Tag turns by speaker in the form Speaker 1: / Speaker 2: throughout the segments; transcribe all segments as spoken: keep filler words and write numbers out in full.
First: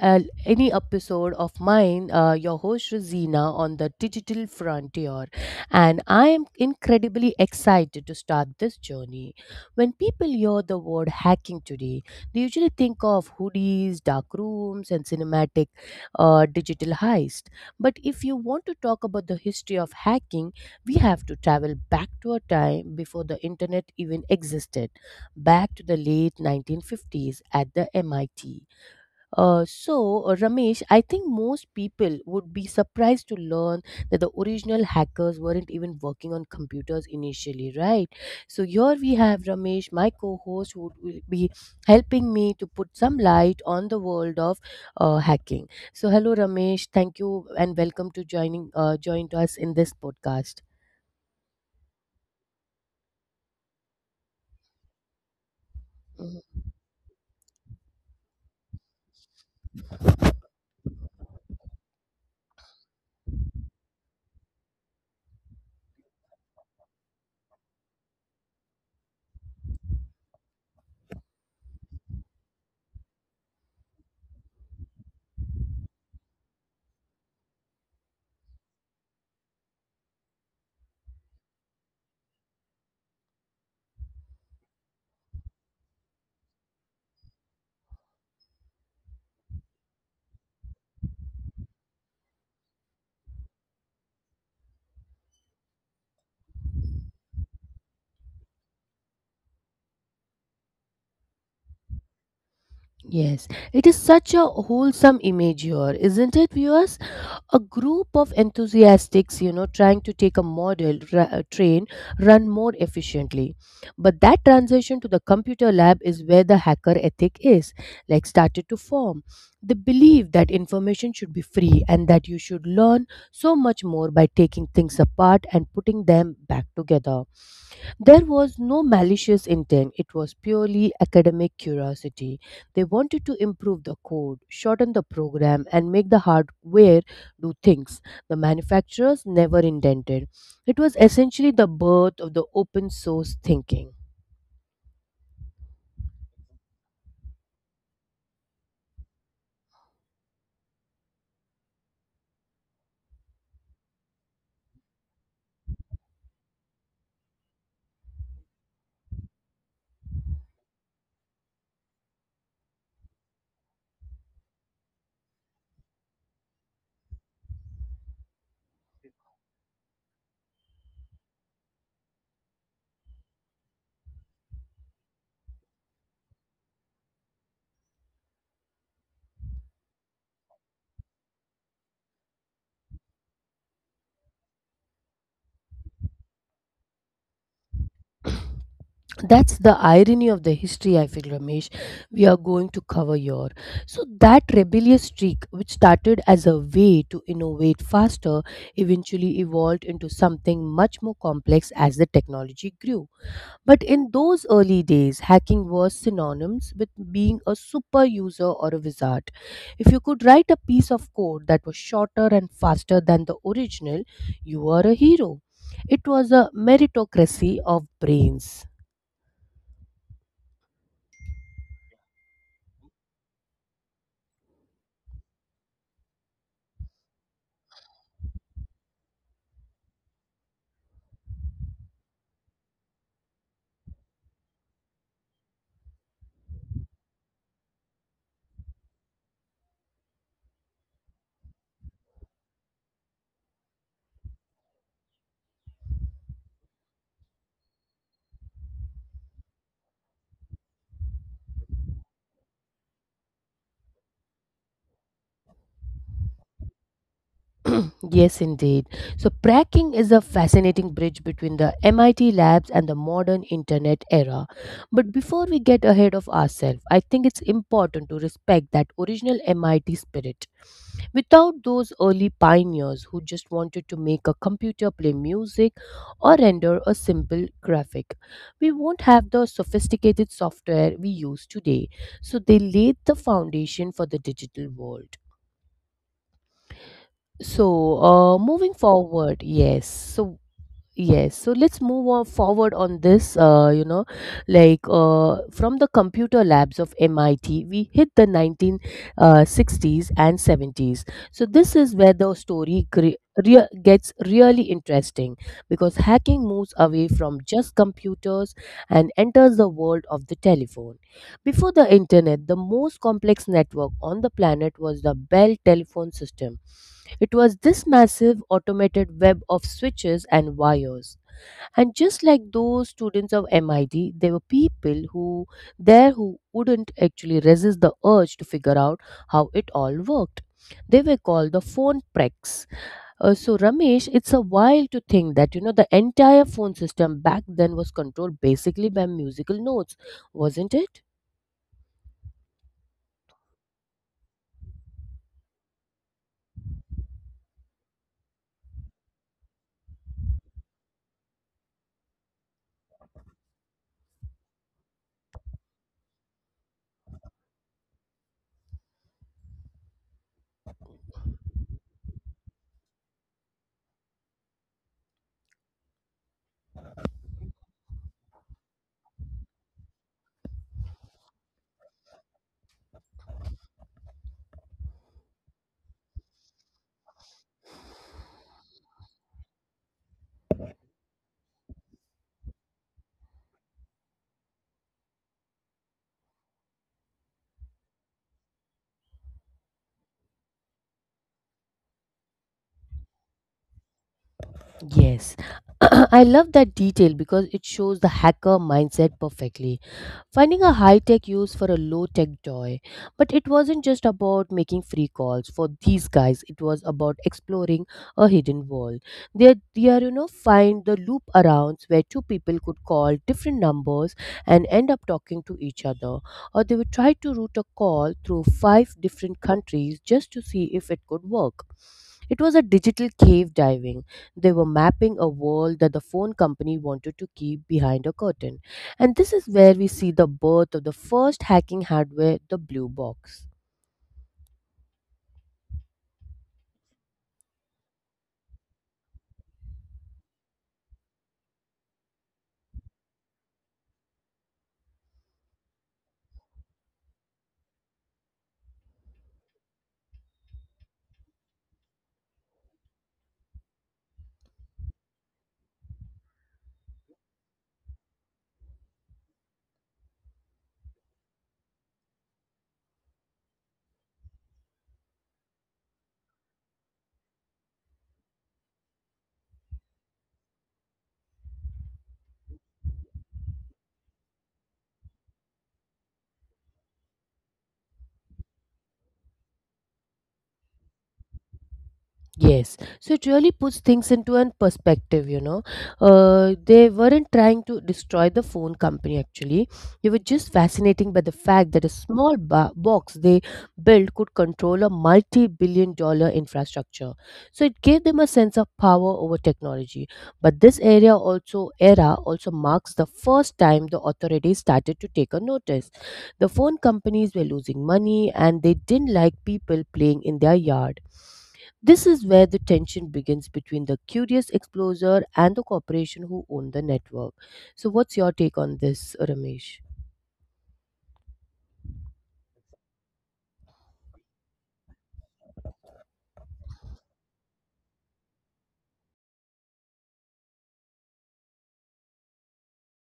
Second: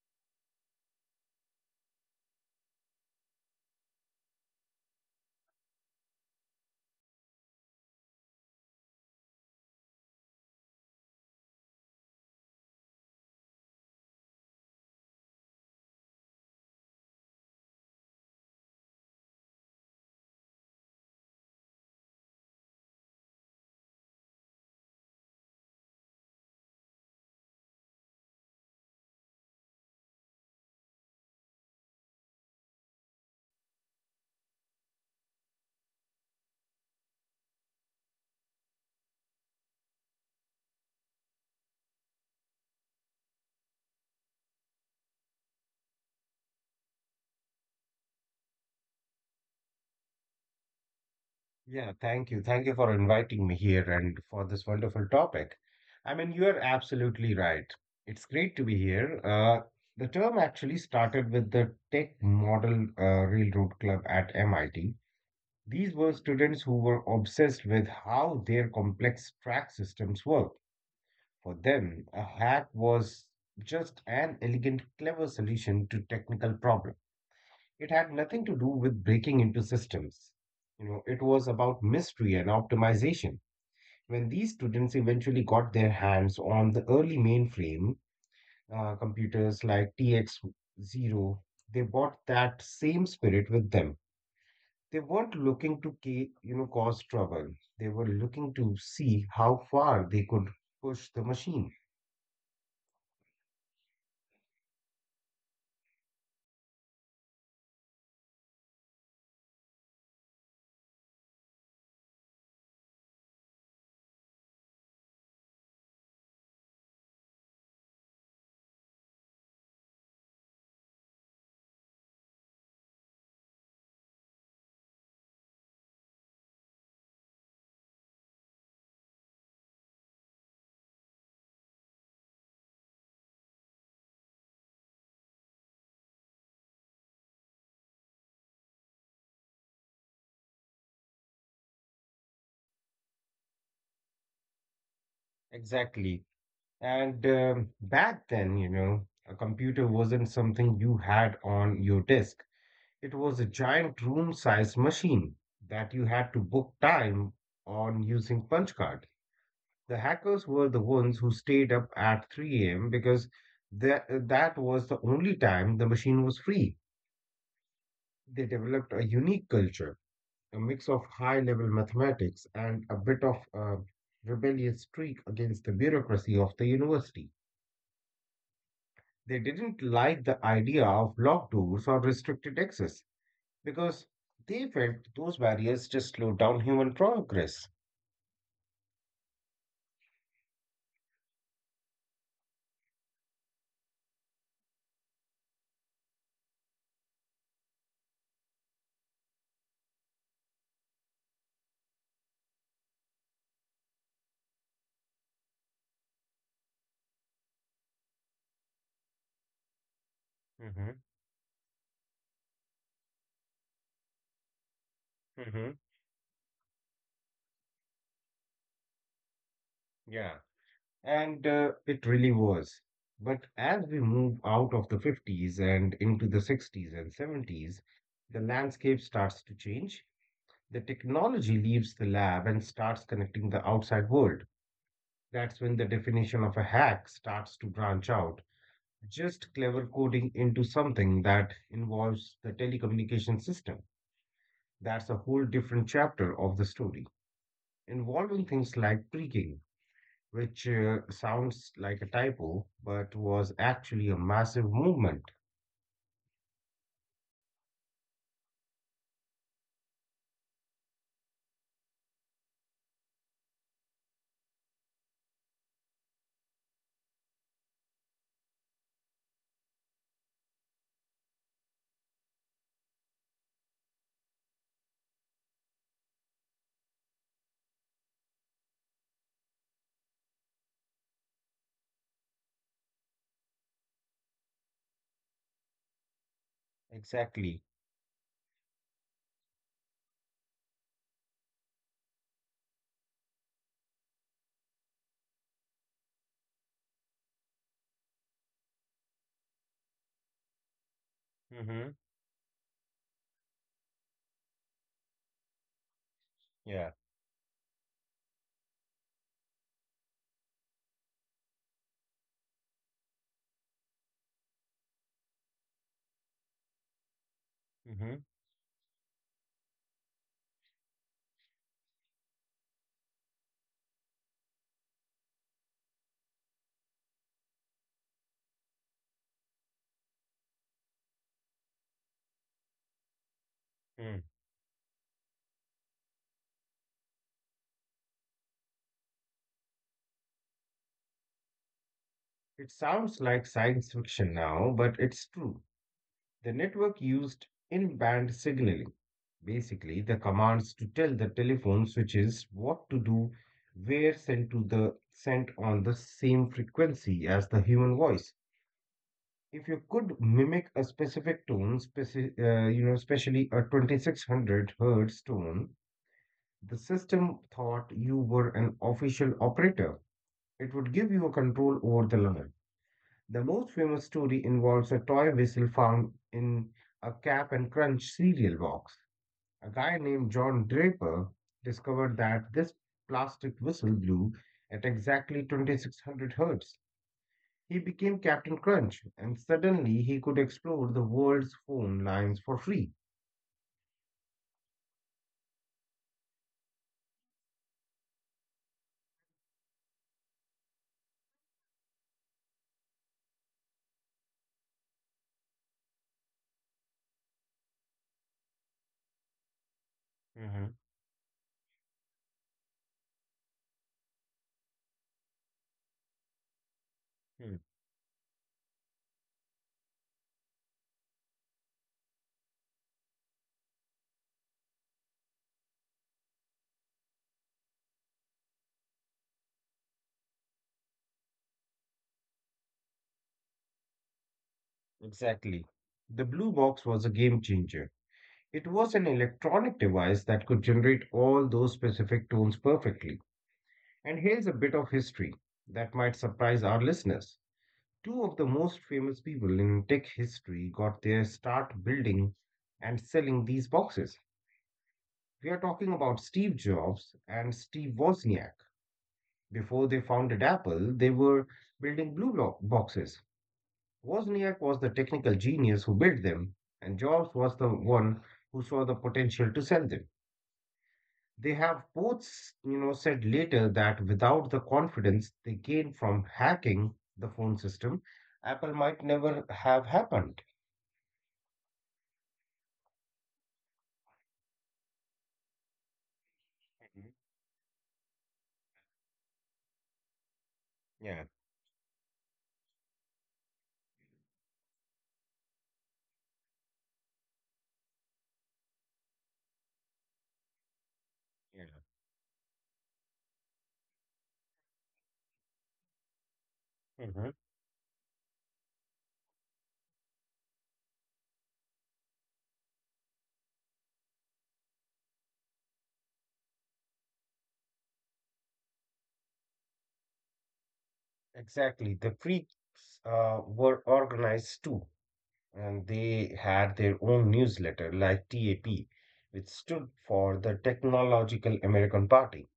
Speaker 1: uh, any episode of mine, uh, your host Rosina on the digital frontier. And I am incredibly excited to start this journey. When people hear the word hacking today, they usually think of hoodies, dark rooms, and cinematic uh, digital heist. But if you want to talk about the history of hacking, we have to travel back to a time before the internet even existed, back to the late nineteen fifties at the M I T. Uh, so, uh, Ramesh, I think most people would be surprised to learn that the original hackers weren't even working on computers initially, right? So, here we have Ramesh, my co host, who will be helping me to put some light on the world of uh, hacking. So, hello, Ramesh. Thank you and welcome to joining uh, joined us in this podcast.
Speaker 2: Yeah, thank you. Thank you for inviting me here and for this wonderful topic. I mean, you are
Speaker 1: Mhm.
Speaker 2: absolutely right. It's great to be here. Uh, the term actually started with the Tech Model uh, Railroad Club at M I T. These were students who were obsessed with how their complex track systems worked. For them, a hack was just an elegant, clever solution to technical problems. It had nothing to do with breaking into systems. You know, it was about mystery and optimization. When these students eventually got their hands on the early mainframe uh, computers like T X zero, they brought that same spirit with them. They weren't looking to, ca- you know, cause trouble. They were looking to see how far they could push the machine.
Speaker 1: Yes, it is such a wholesome image here, isn't it, viewers? A group of enthusiastics, you know, trying to take a model ra- uh, train run more efficiently. But that transition to the computer lab is where the hacker ethic is, like, started to form. They believe that information should be free and that you should learn so much more by taking things apart and putting them back together. There was no malicious intent, it was purely academic curiosity. They wanted to improve the code, shorten the program, and make the hardware do things the manufacturers never intended. It was essentially the birth of the open source thinking.
Speaker 2: Exactly. And um, back then, you know, a computer wasn't something you had on your desk. It was a giant room sized machine that you had to book time on using punch card. The hackers were the ones who stayed up at three a m because that, that was the only time the machine was free. They developed a unique culture, a mix of high level mathematics and a bit of a rebellious streak against the bureaucracy of the university. They didn't like the idea of locked doors or restricted access, because they felt those barriers just slowed down human progress.
Speaker 1: That's the irony of the history, I feel, Ramesh. We are going to cover your, so that rebellious streak which started as a way to innovate faster eventually evolved into something much more complex as the technology grew. But in those early days hacking was synonymous with being a super user or a wizard. If you could write a piece of code that was
Speaker 2: hmm
Speaker 1: shorter and faster than the original, you were a hero. It was a
Speaker 2: hmm
Speaker 1: meritocracy of brains.
Speaker 2: Yeah. And uh, it really was. But as we move out of the fifties and into the sixties and seventies, the landscape starts to change. The technology leaves the lab and starts connecting the outside world. That's when the definition of a hack starts to branch out. Just clever coding into something that involves the telecommunication system. That's a whole different chapter of the story, involving things like pre-game, which uh, sounds like a typo, but was actually a massive movement.
Speaker 1: Yes, indeed. So, Pracking is a fascinating bridge between the M I T labs and the modern internet era. But before we get ahead of ourselves, I think it's important to respect that original M I T spirit. Without those early pioneers who just wanted to make a computer play music or render a simple graphic, we won't have the sophisticated software we use today. So, they laid the foundation for the digital world. So, uh,
Speaker 2: Exactly.
Speaker 1: moving forward, yes. So, yes. So, let's move on forward on this. Uh, you know, like uh, from the computer labs of M I T, we hit the nineteen sixties and seventies. So, this is where the
Speaker 2: Mm-hmm.
Speaker 1: story cre- rea- gets really interesting because hacking moves away from just
Speaker 2: Yeah.
Speaker 1: computers and enters the world of the telephone. Before the internet, the most complex network on the planet was the Bell telephone system. It was this massive
Speaker 2: Mm-hmm.
Speaker 1: automated web of switches and wires. And just like those students of M I T, there were people who there who wouldn't actually resist the urge to figure out how it all worked. They were called the phone precs. Uh, so, Ramesh, it's a while to
Speaker 2: Mm.
Speaker 1: think that, you know, the entire phone system back then was controlled basically by musical notes, wasn't it?
Speaker 2: It sounds like science fiction now, but it's true. The network used in band signaling, basically, the commands to tell the telephone switches what to do were sent to the sent on the same frequency as the human voice. If you could mimic a specific tone, speci- uh, you know, especially a twenty-six hundred hertz tone, the system thought you were an official operator. It would give you a control over the line. The most famous story involves a toy whistle found in a Cap and Crunch cereal box. A guy named John Draper discovered that this plastic whistle blew at exactly twenty-six hundred hertz. He became Captain Crunch, and suddenly he could explore the world's phone lines for free.
Speaker 1: Yes, I love that detail because it shows the hacker mindset perfectly. Finding a high tech use for a low tech joy. But it wasn't just about making free calls for these guys, it was about exploring a hidden world. They, they are, you know, find the loop
Speaker 2: Mhm.
Speaker 1: arounds where two people could call different numbers and end up talking to each other. Or they would try to route a call through
Speaker 2: Mm.
Speaker 1: five different countries just to see if it could work. It was a digital cave diving. They were mapping a world that the phone company wanted to keep behind a curtain. And this is where we see the birth of the first hacking hardware, the Blue Box.
Speaker 2: Exactly. The Blue Box was a game changer. It was an electronic device that could generate all those specific tones perfectly. And here's a bit of history that might surprise our listeners. Two of the most famous people in tech history got their start building and selling these boxes. We are talking about Steve Jobs and Steve Wozniak. Before they founded Apple, they were building blue lo- boxes. Wozniak was the technical genius who built them, and Jobs was the one who saw the potential to sell them. They have both, you know, said later that without the confidence they gained from hacking the phone system, Apple might never have happened.
Speaker 1: Yes, so it really puts things into a perspective, you know. Uh, they weren't trying
Speaker 2: Mhm.
Speaker 1: to destroy the phone company actually. They were just fascinating by the fact that a
Speaker 2: Yeah,
Speaker 1: small ba- box they built could control a multi billion dollar infrastructure. So it gave them a sense of power over technology. But this area also era
Speaker 2: yeah.
Speaker 1: also marks the first time the authorities started to take a notice. The phone companies were losing
Speaker 2: Hmm.
Speaker 1: money and they didn't like people playing in their yard. This is where the tension begins between the curious explorer and the corporation who own the network. So, what's your take on this, Ramesh?
Speaker 2: Exactly. The freaks uh, were organized too, and they had their own newsletter, like TAP, which stood for the Technological American Party.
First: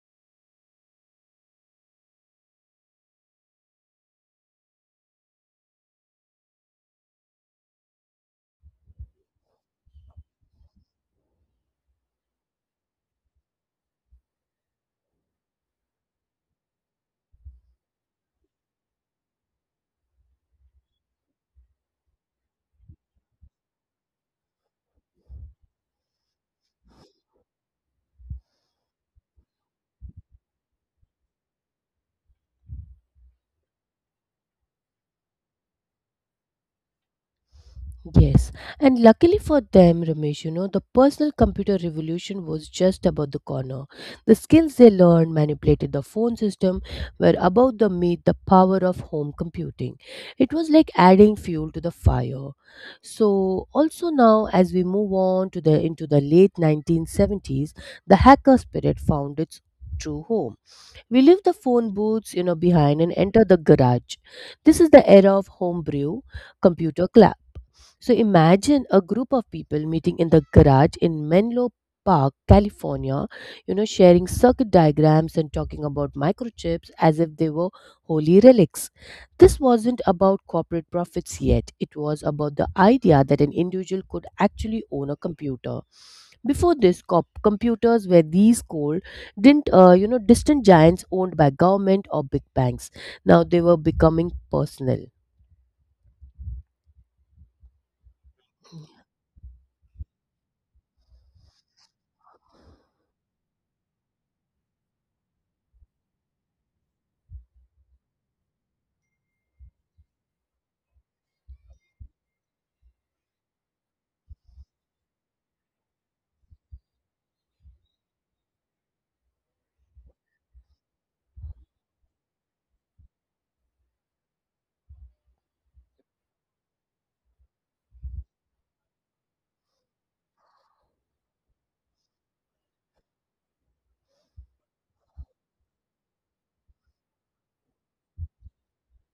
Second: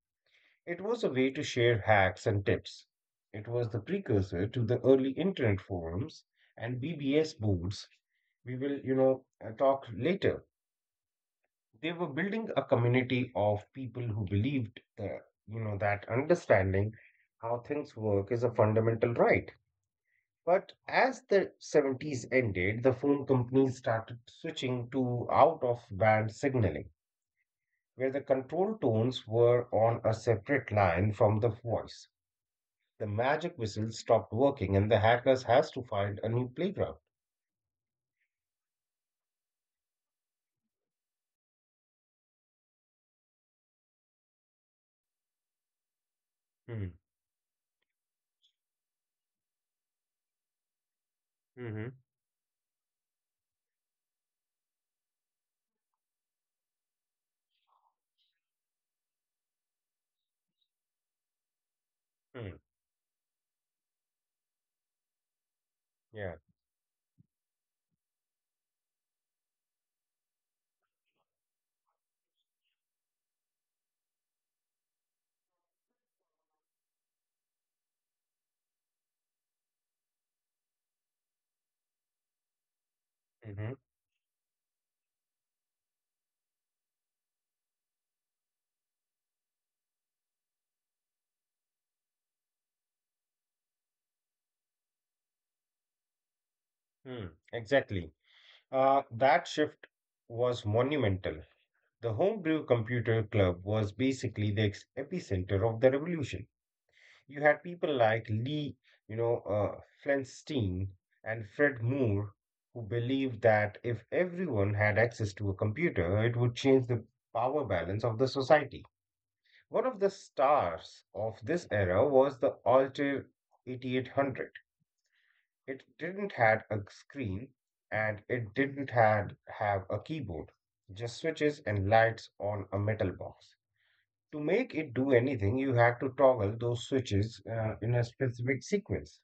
Speaker 2: It was a way to share hacks and tips. It was the precursor to the early internet forums and B B S boards. We will, you know, uh, talk later. They were building a community of people who believed that, you know, that understanding how things work is a fundamental right. But as the seventies ended, the phone companies started switching to out of band signaling, where the control tones were on a separate line from the voice. The magic whistle stopped working, and the hackers has to find a new playground.
Speaker 1: Yes, and luckily for them, Ramesh, you know, the personal computer revolution was just about the corner. The skills they learned manipulated the phone system
Speaker 2: Hmm.
Speaker 1: were about to meet the power of home computing. It was like adding fuel to the
Speaker 2: Hmm.
Speaker 1: fire. So, also now, as we move on to the into the late nineteen seventies, the hacker spirit found its true home. We leave the phone booths, you know,
Speaker 2: Hmm.
Speaker 1: behind and enter the garage. This is the era of homebrew
Speaker 2: Yeah.
Speaker 1: computer. So imagine a group of people meeting in the garage in Menlo Park, California, you know, sharing circuit diagrams and talking about microchips as if they were holy relics. This wasn't about corporate profits yet, it was about the idea that an
Speaker 2: Hmm.
Speaker 1: individual could actually own a computer. Before this, cop- computers were these cold, didn't uh, you know, distant giants owned by government or big banks. Now they were becoming personal.
Speaker 2: Hmm. Exactly. Uh, that shift was monumental. The homebrew computer club was basically the ex- epicenter of the revolution. You had people like Lee, you know, uh, Flinstein and Fred Moore who believed that if everyone had access to a computer, it would change the power balance of the society. One of the stars of this era was the Altair eighty-eight hundred. It didn't had a screen and it didn't had have a keyboard, just switches and lights on a metal box. To make it do anything, you had to toggle those switches uh, in a specific sequence.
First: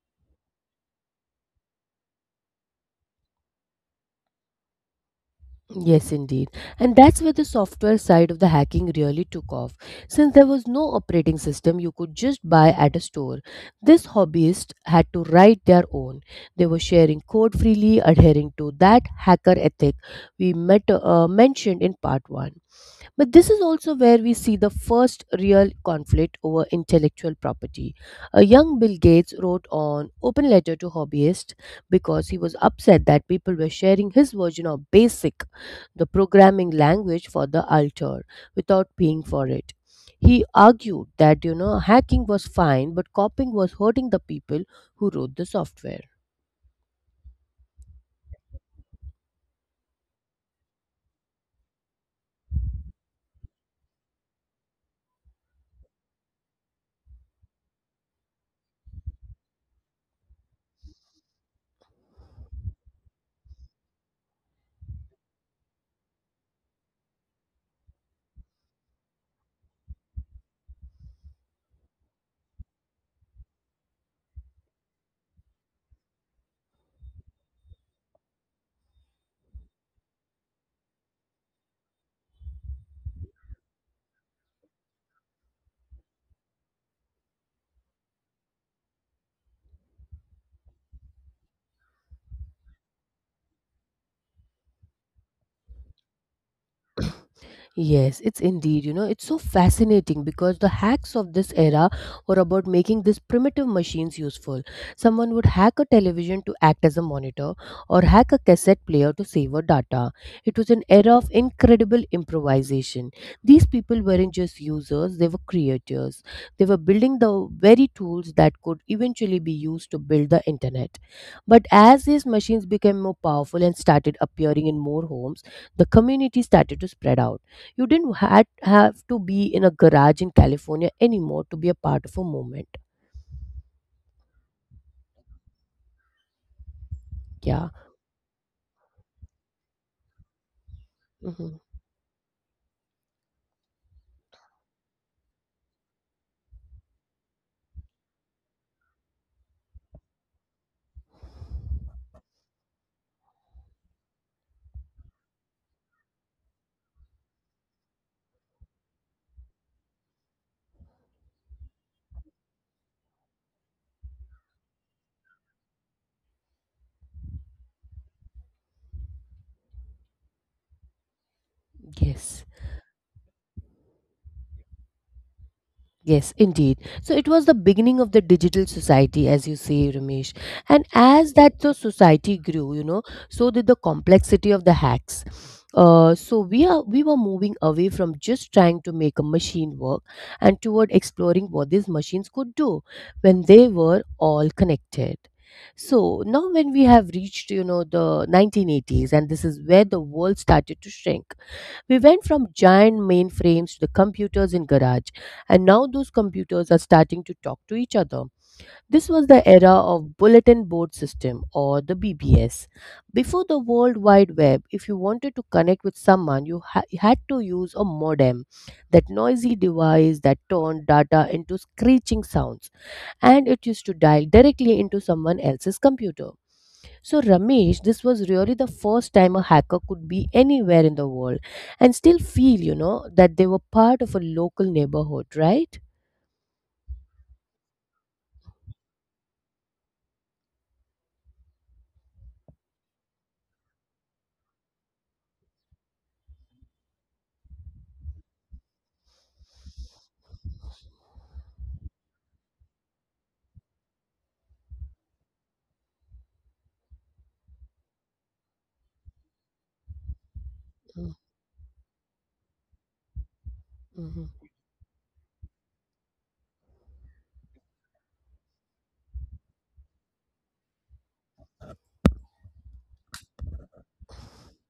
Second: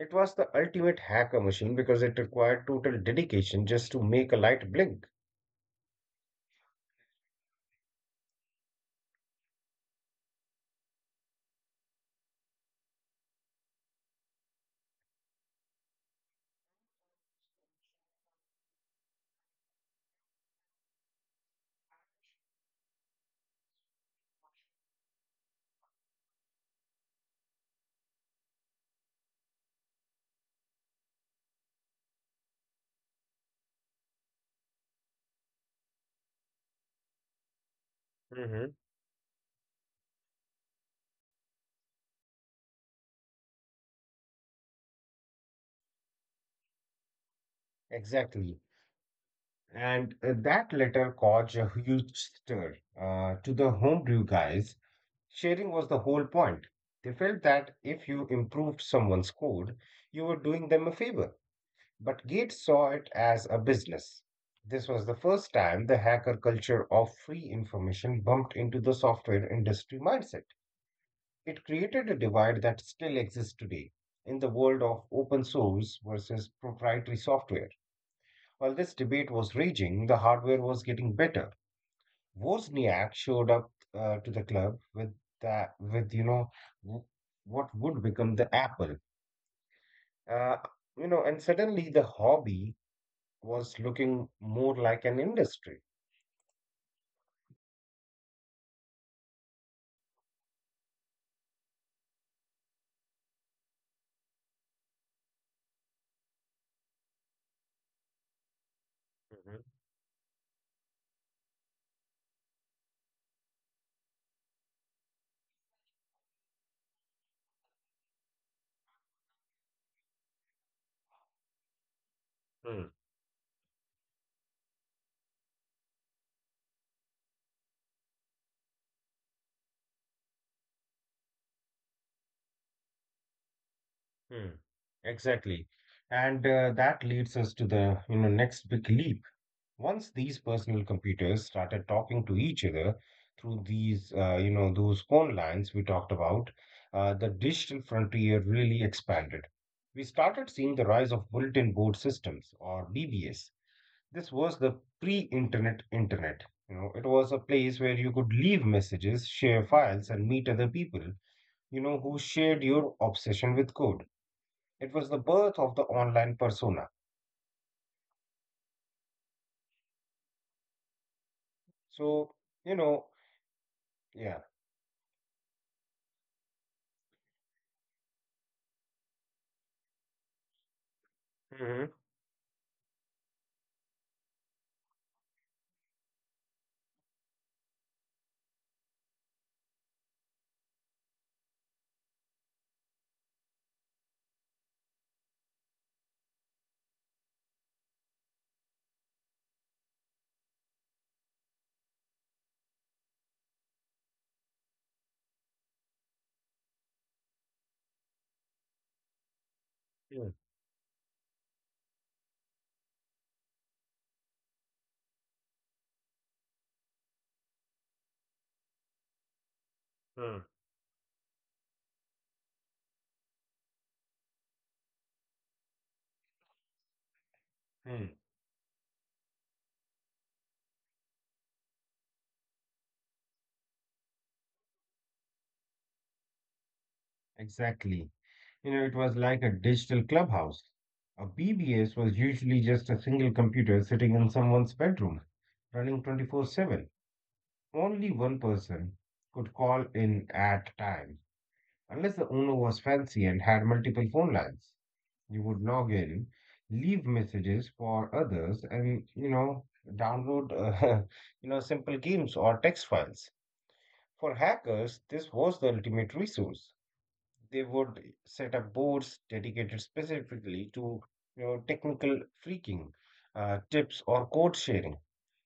Speaker 2: It was the ultimate hacker machine because it required total dedication just to make a light blink.
Speaker 1: Yes, indeed. And that's where the software side of the hacking really took off. Since there was no operating system you could just buy at a store, this hobbyist had to write their own. They were sharing code freely, adhering to that hacker ethic we met, uh, mentioned in part one. But this is also where we see the first real conflict over intellectual property. A young Bill Gates wrote an open letter to hobbyists because he was upset that people were sharing his version of BASIC, the programming language for the altar,
Speaker 2: Hmm.
Speaker 1: without paying for it. He argued that, you know, hacking was fine, but copying was hurting the people who wrote the software.
Speaker 2: Exactly. And uh, that letter caused a huge stir uh, to the homebrew guys. Sharing was the whole point. They felt that if you improved someone's code, you were doing them a favor. But Gates saw it as a business. This was the first time the hacker culture of free information bumped into the software industry mindset. It created a divide that still exists today in the world of open source versus proprietary software. While this debate was raging, the hardware was getting better. Wozniak showed up uh, to the club with that, with you know, w- what would become the Apple. Uh, you know, and suddenly the hobby was looking more like an industry.
Speaker 1: Yes, it's indeed. You know, it's so fascinating because the hacks of this era were about making these primitive machines useful. Someone would hack a television to act as a monitor or hack a cassette player to save our data. It was an
Speaker 2: Mhm.
Speaker 1: era of incredible improvisation. These people weren't just users, they were creators. They were building the very tools that could eventually be used to build the internet. But as these machines became more powerful and
Speaker 2: Hmm.
Speaker 1: started appearing in more homes, the community started to spread out. You didn't had, have to be in a garage in California anymore to be a part of a movement.
Speaker 2: Hmm. Exactly.
Speaker 1: Yeah.
Speaker 2: And uh, that leads us to the, you know, next big leap. Once
Speaker 1: Hmm.
Speaker 2: these personal computers started talking to each other through these, uh, you know, those phone lines we talked about, uh, the digital frontier really expanded. We started seeing the rise of bulletin board systems or B B S. This was the pre-internet internet. You know, it was a place where you could leave messages, share files, and meet other people, you know, who shared your obsession with code. It was the birth of the online persona.
Speaker 1: Yes.
Speaker 2: So, you know, yeah.
Speaker 1: Yes, indeed. So it was the beginning of the digital society, as you say, Ramesh. And as that the society grew, you know, so did the complexity of the hacks. Uh, so we are we were moving away from just trying to make a machine work and toward exploring what these machines could do when they were all connected. So now when we have reached, you know, the nineteen eighties, and this is where the world started to shrink. We went from giant mainframes to the computers in garage, and now those computers are starting to talk to each other. This was the era of bulletin board system or the B B S. Before the World Wide Web, if you wanted to connect with someone, you ha- had to use a modem, that noisy device
Speaker 2: Hmm.
Speaker 1: that turned data into screeching sounds, and it used to dial directly into someone else's computer. So,
Speaker 2: Hmm,
Speaker 1: Ramesh, this was really the first time a hacker could be anywhere in the world and still feel, you know, that they were part of a local neighborhood, right?
Speaker 2: exactly. You know, it was like a digital clubhouse. A B B S was usually just a single computer sitting in someone's bedroom, running twenty-four seven. Only one person could call in at a time, unless the owner was fancy and had multiple phone lines. You would log in, leave messages for others, and you know, download uh, you know simple games or text files. For hackers,
Speaker 1: Mm-hmm.
Speaker 2: this was the ultimate resource. They would set up boards dedicated specifically to you know, technical freaking, uh, tips, or code sharing.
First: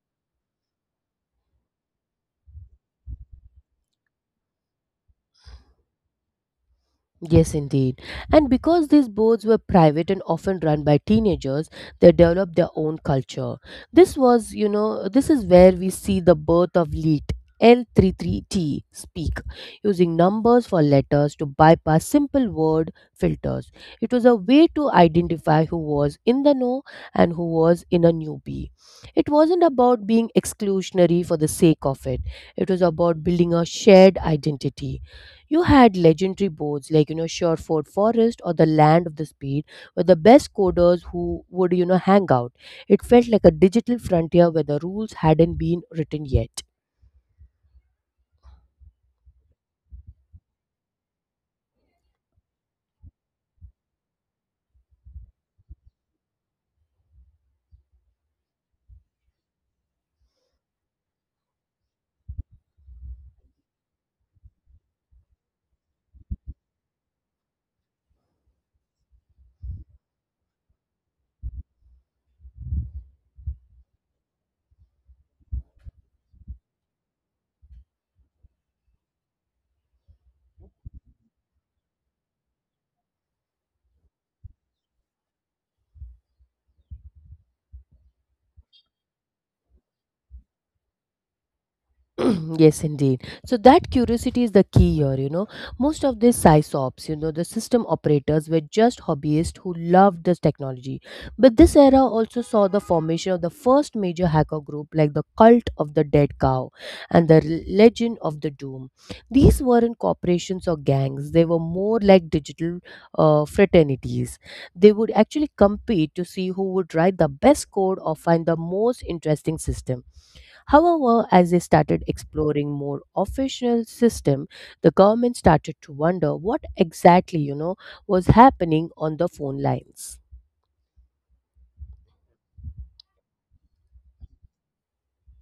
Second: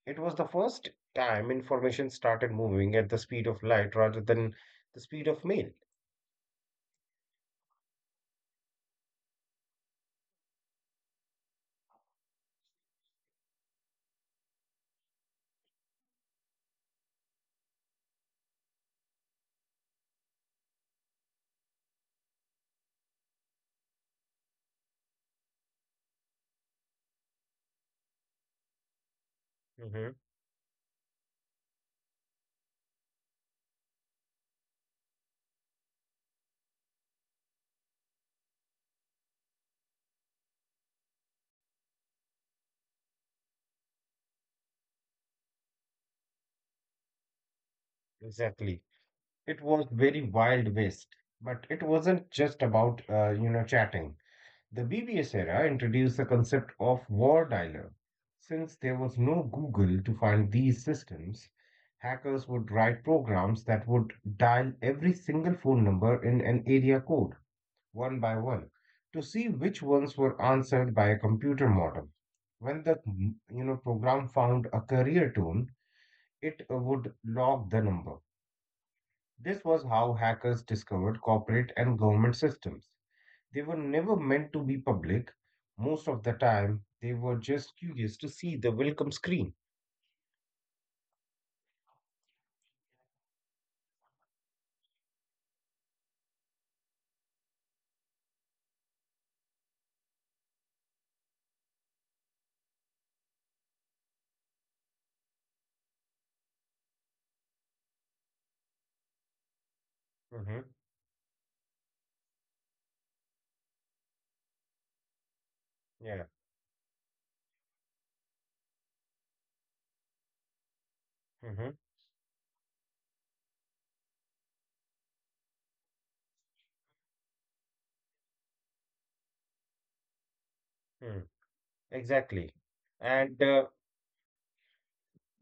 Speaker 2: It was the first time information started moving at the speed of light rather than the speed of mail.
Speaker 1: Yes, indeed. And because these boards were private and often run by teenagers, they developed their own culture. This was, you know, this is where we see the birth of LEET, L33T, speak, using numbers for letters to bypass simple word filters. It was a way to identify who was in the know and who was in a newbie. It wasn't
Speaker 2: Mhm.
Speaker 1: about being exclusionary for the sake of it, it was about building a shared identity. You had legendary boards like, you know, Sherford Forest or the Land of the Speed, where the best coders who would, you know, hang out. It felt like a digital frontier where the rules hadn't been written yet.
Speaker 2: Exactly. It was very wild west, but it wasn't just about uh, you know chatting. The B B S era introduced the concept of war dialer. Since there was no Google to find these systems, hackers would write programs that would dial every single phone number in an area code, one by one, to see which ones were answered by a computer modem. When the mm, you know program found a career tone, it uh, would log the number. This was how hackers discovered corporate and government systems. They were never meant to be public. Most of the time, they were just curious to see the welcome screen.
Speaker 1: Yes, indeed. So that curiosity is the key here, you know. Most of these sysops, you know, the system operators, were just hobbyists who loved this technology. But this era also saw the formation of the first major hacker group like the cult of the dead cow and the legend of the doom. These weren't
Speaker 2: Mm-hmm.
Speaker 1: corporations or gangs, they were more like digital uh, fraternities. They would actually compete
Speaker 2: Yeah.
Speaker 1: to see who would write the best code or find the most interesting system. However, as they
Speaker 2: Mm-hmm.
Speaker 1: started exploring more official system, the government started to wonder what exactly, you know, was happening on the phone lines.
Speaker 2: Mm. Exactly. And uh,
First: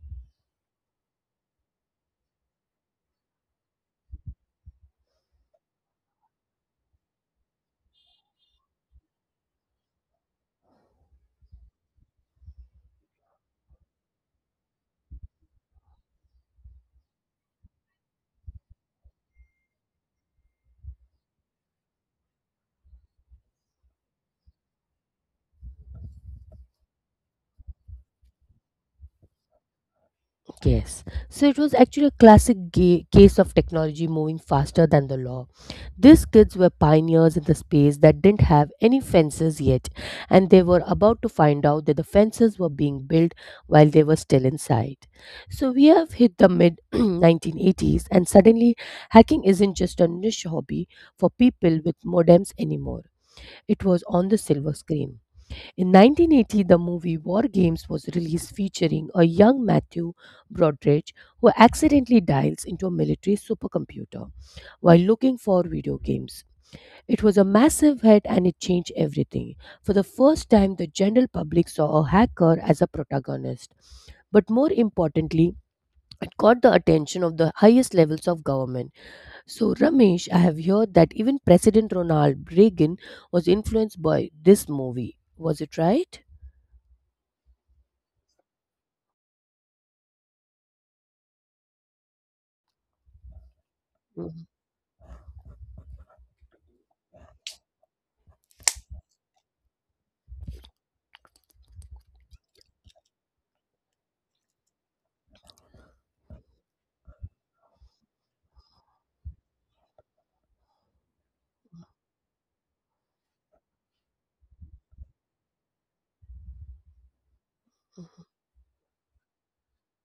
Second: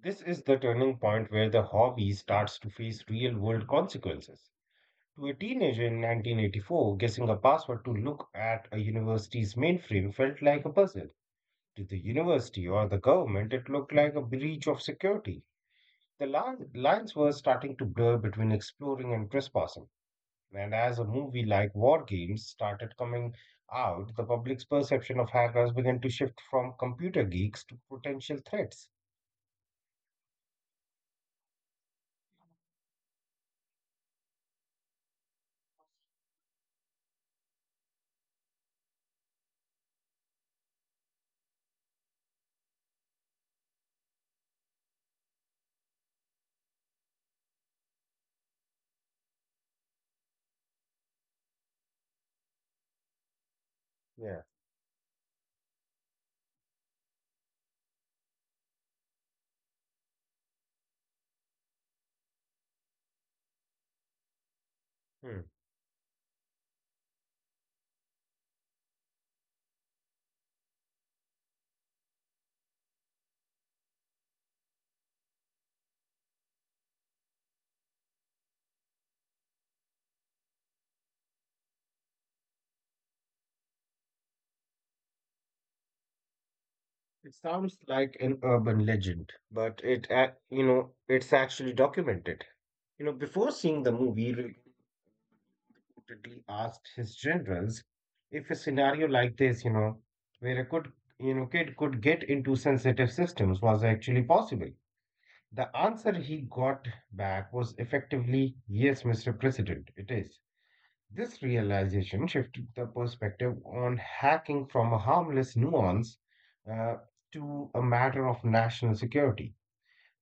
Speaker 2: this is the turning point where the hobby starts to face real world consequences. To a teenager in nineteen eighty-four, guessing a password to look at a university's mainframe felt like a puzzle. To the university or the government, it looked like a breach of security. The li- lines were starting to blur between exploring and trespassing. And as a movie like War Games started coming out, the public's perception of hackers began to shift from computer geeks to potential threats.
Speaker 1: Yes. So it was actually a classic ga- case of technology moving faster than the law. These kids were pioneers in the space that didn't have any fences yet, and they were about to find out that the fences were being built while they were still inside. So we have hit the mid nineteen eighties, and suddenly hacking isn't just a niche hobby for people with modems anymore. It was on
Speaker 2: Yeah.
Speaker 1: the silver screen. In nineteen eighty, the movie War Games was released, featuring a young Matthew Broderick, who accidentally dials into a military supercomputer while
Speaker 2: Hmm.
Speaker 1: looking for video games. It was a massive hit and it changed everything. For the first time, the general public saw a hacker as a protagonist. But more importantly, it caught the attention of the highest levels of government. So, Ramesh, I have heard that even President Ronald Reagan was influenced by this movie. Was it right?
Speaker 2: It sounds like an urban legend, but it, ac- you know, it's actually documented. You know, before seeing the movie, Ridley reportedly asked his generals if a scenario like this, you know, where a could, you know, kid could get into sensitive systems was actually possible. The answer he got back was effectively, yes, Mister President, it is. This realization shifted the perspective on hacking from a harmless nuance uh, to a matter of national security.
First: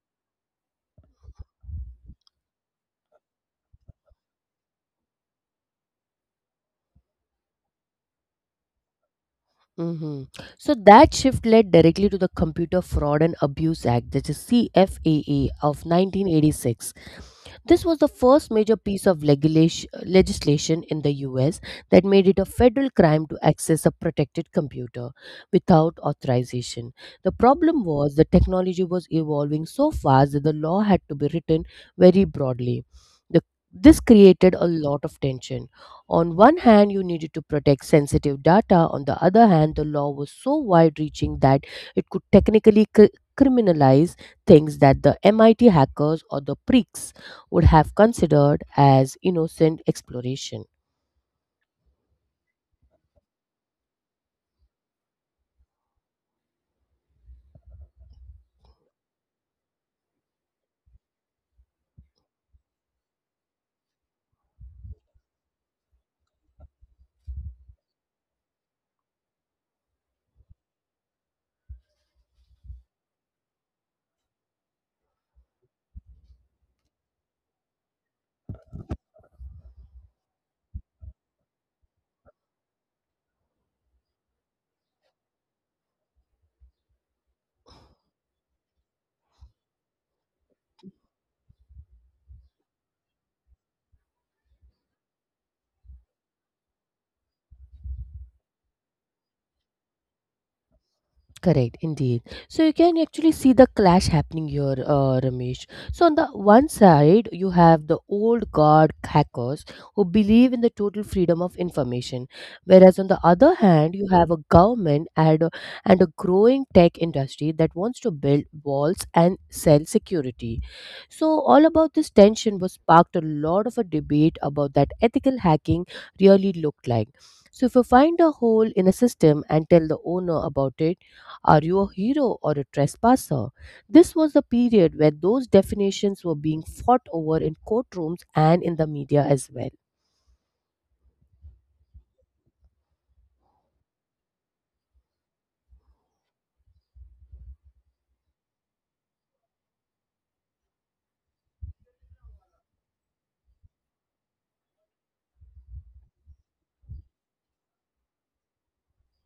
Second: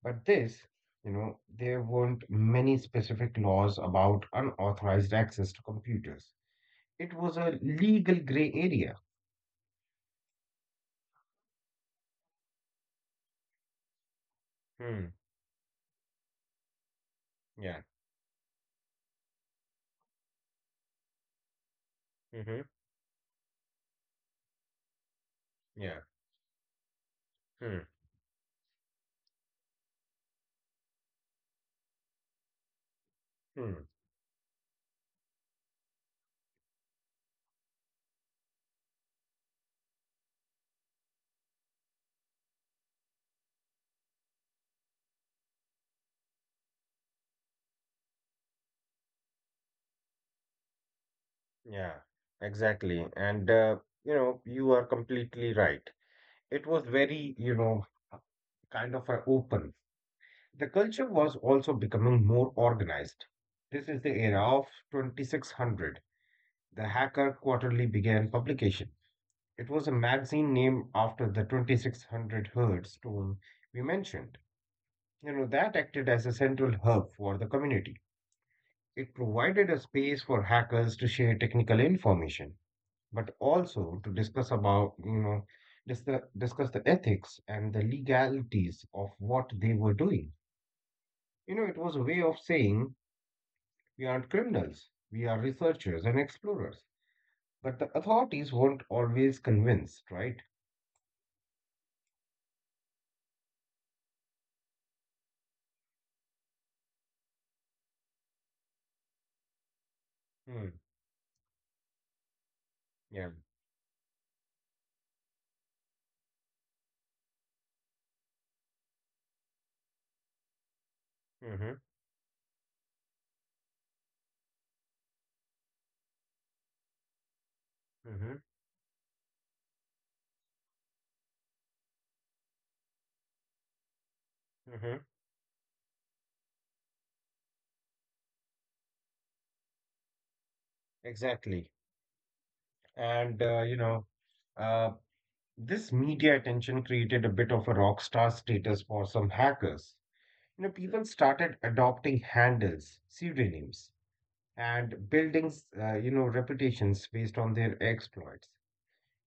Speaker 2: But this, you know, there weren't many specific laws about unauthorized access to computers. It was a legal gray area.
Speaker 1: Hmm. So that shift led directly to the Computer Fraud and Abuse Act, that is
Speaker 2: Hmm.
Speaker 1: C F A A of nineteen eighty-six. This
Speaker 2: Yeah.
Speaker 1: was the first major piece of legislation legislation in the U S that made it a
Speaker 2: Mm-hmm.
Speaker 1: federal crime to access a protected computer without
Speaker 2: Yeah.
Speaker 1: authorization. The problem was the technology was evolving so fast that the law had to be written very broadly. The,
Speaker 2: Hmm.
Speaker 1: this created a lot of tension. On one hand, you needed to protect sensitive data. On the other hand, the law was so wide reaching that it could technically cr- criminalize things that the M I T hackers or the pricks would have considered as innocent exploration.
Speaker 2: Yeah, exactly. And uh, you know, you are completely right. It was very, you know, uh, kind of a open. The culture was also becoming more organized. This is the era of twenty-six hundred. The Hacker Quarterly began publication. It was a magazine named after the twenty-six hundred Herd stone we mentioned. You know, that acted as a central hub for the community. It provided a space for hackers to share technical information but also to discuss about, you know, discuss, discuss the ethics and the legalities of what they were doing. You know, it was a way of saying we aren't criminals, we are researchers and explorers. But the authorities weren't always convinced, right?
Speaker 1: Correct, indeed. So you can actually see the clash happening here, uh, Ramesh. So on the one side, you have the old guard hackers who believe in the
Speaker 2: Hmm.
Speaker 1: total freedom of information, whereas on the
Speaker 2: Yeah.
Speaker 1: other hand, you have a government and a, and a growing tech industry that wants to build walls and sell security. So all
Speaker 2: Mm-hmm.
Speaker 1: about this tension was sparked a lot of a debate about that ethical hacking really looked like. So if you find a
Speaker 2: Mm-hmm.
Speaker 1: hole in a system and tell the owner about it, are you a hero or a trespasser? This was the period
Speaker 2: Mm-hmm.
Speaker 1: where those definitions were being fought over in courtrooms and in the media as well.
Speaker 2: Exactly. And, uh, you know, uh, this media attention created a bit of a rock star status for some hackers. You know, people started adopting handles, pseudonyms, and buildings, uh, you know, reputations based on their exploits.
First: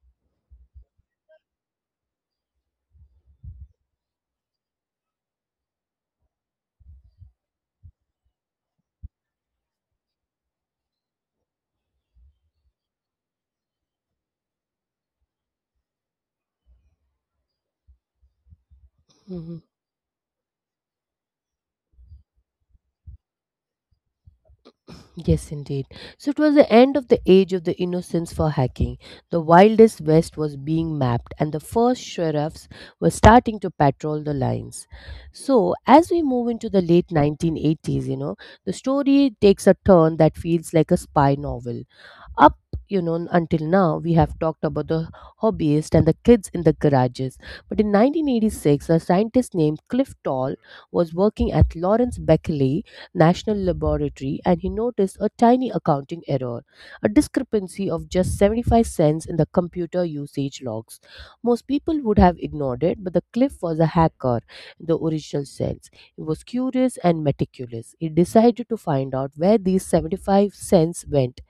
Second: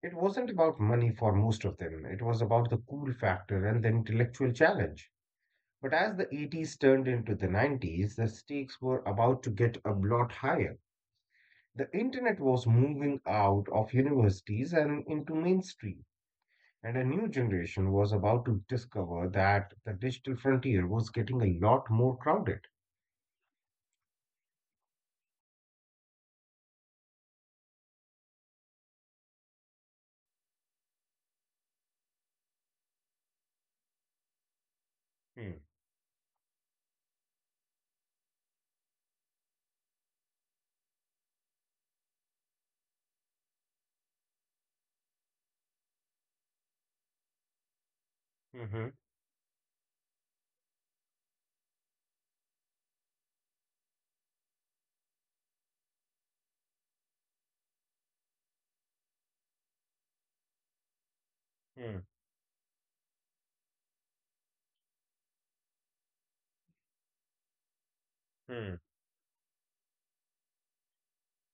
Speaker 2: It wasn't about money for most of them, it was about the cool factor and the intellectual challenge. But as the eighties turned into the nineties, the stakes were about to get a lot higher. The internet was moving out of universities and into mainstream, and a new generation was about to discover
Speaker 1: Mhm.
Speaker 2: that the digital frontier was getting a lot more crowded.
Speaker 1: Yes, indeed. So it was the end of the age of the innocence for hacking. The wildest west was being mapped, and the first sheriffs were starting to patrol the lines.
Speaker 2: Hmm.
Speaker 1: So, as we move into the late nineteen eighties, you know, the story takes a turn that feels like a spy novel. Up You know, until now we have talked about the hobbyists and the kids in the garages, but in
Speaker 2: Mm-hmm.
Speaker 1: nineteen eighty-six a scientist named Cliff Toll was working at Lawrence Berkeley National Laboratory, and he noticed a tiny accounting error, a discrepancy of just seventy-five cents in the computer usage logs. Most people would have ignored it, but the Cliff was a hacker in the original sense. He was curious and meticulous. He decided
Speaker 2: Mm-hmm.
Speaker 1: to find out where these seventy-five cents went,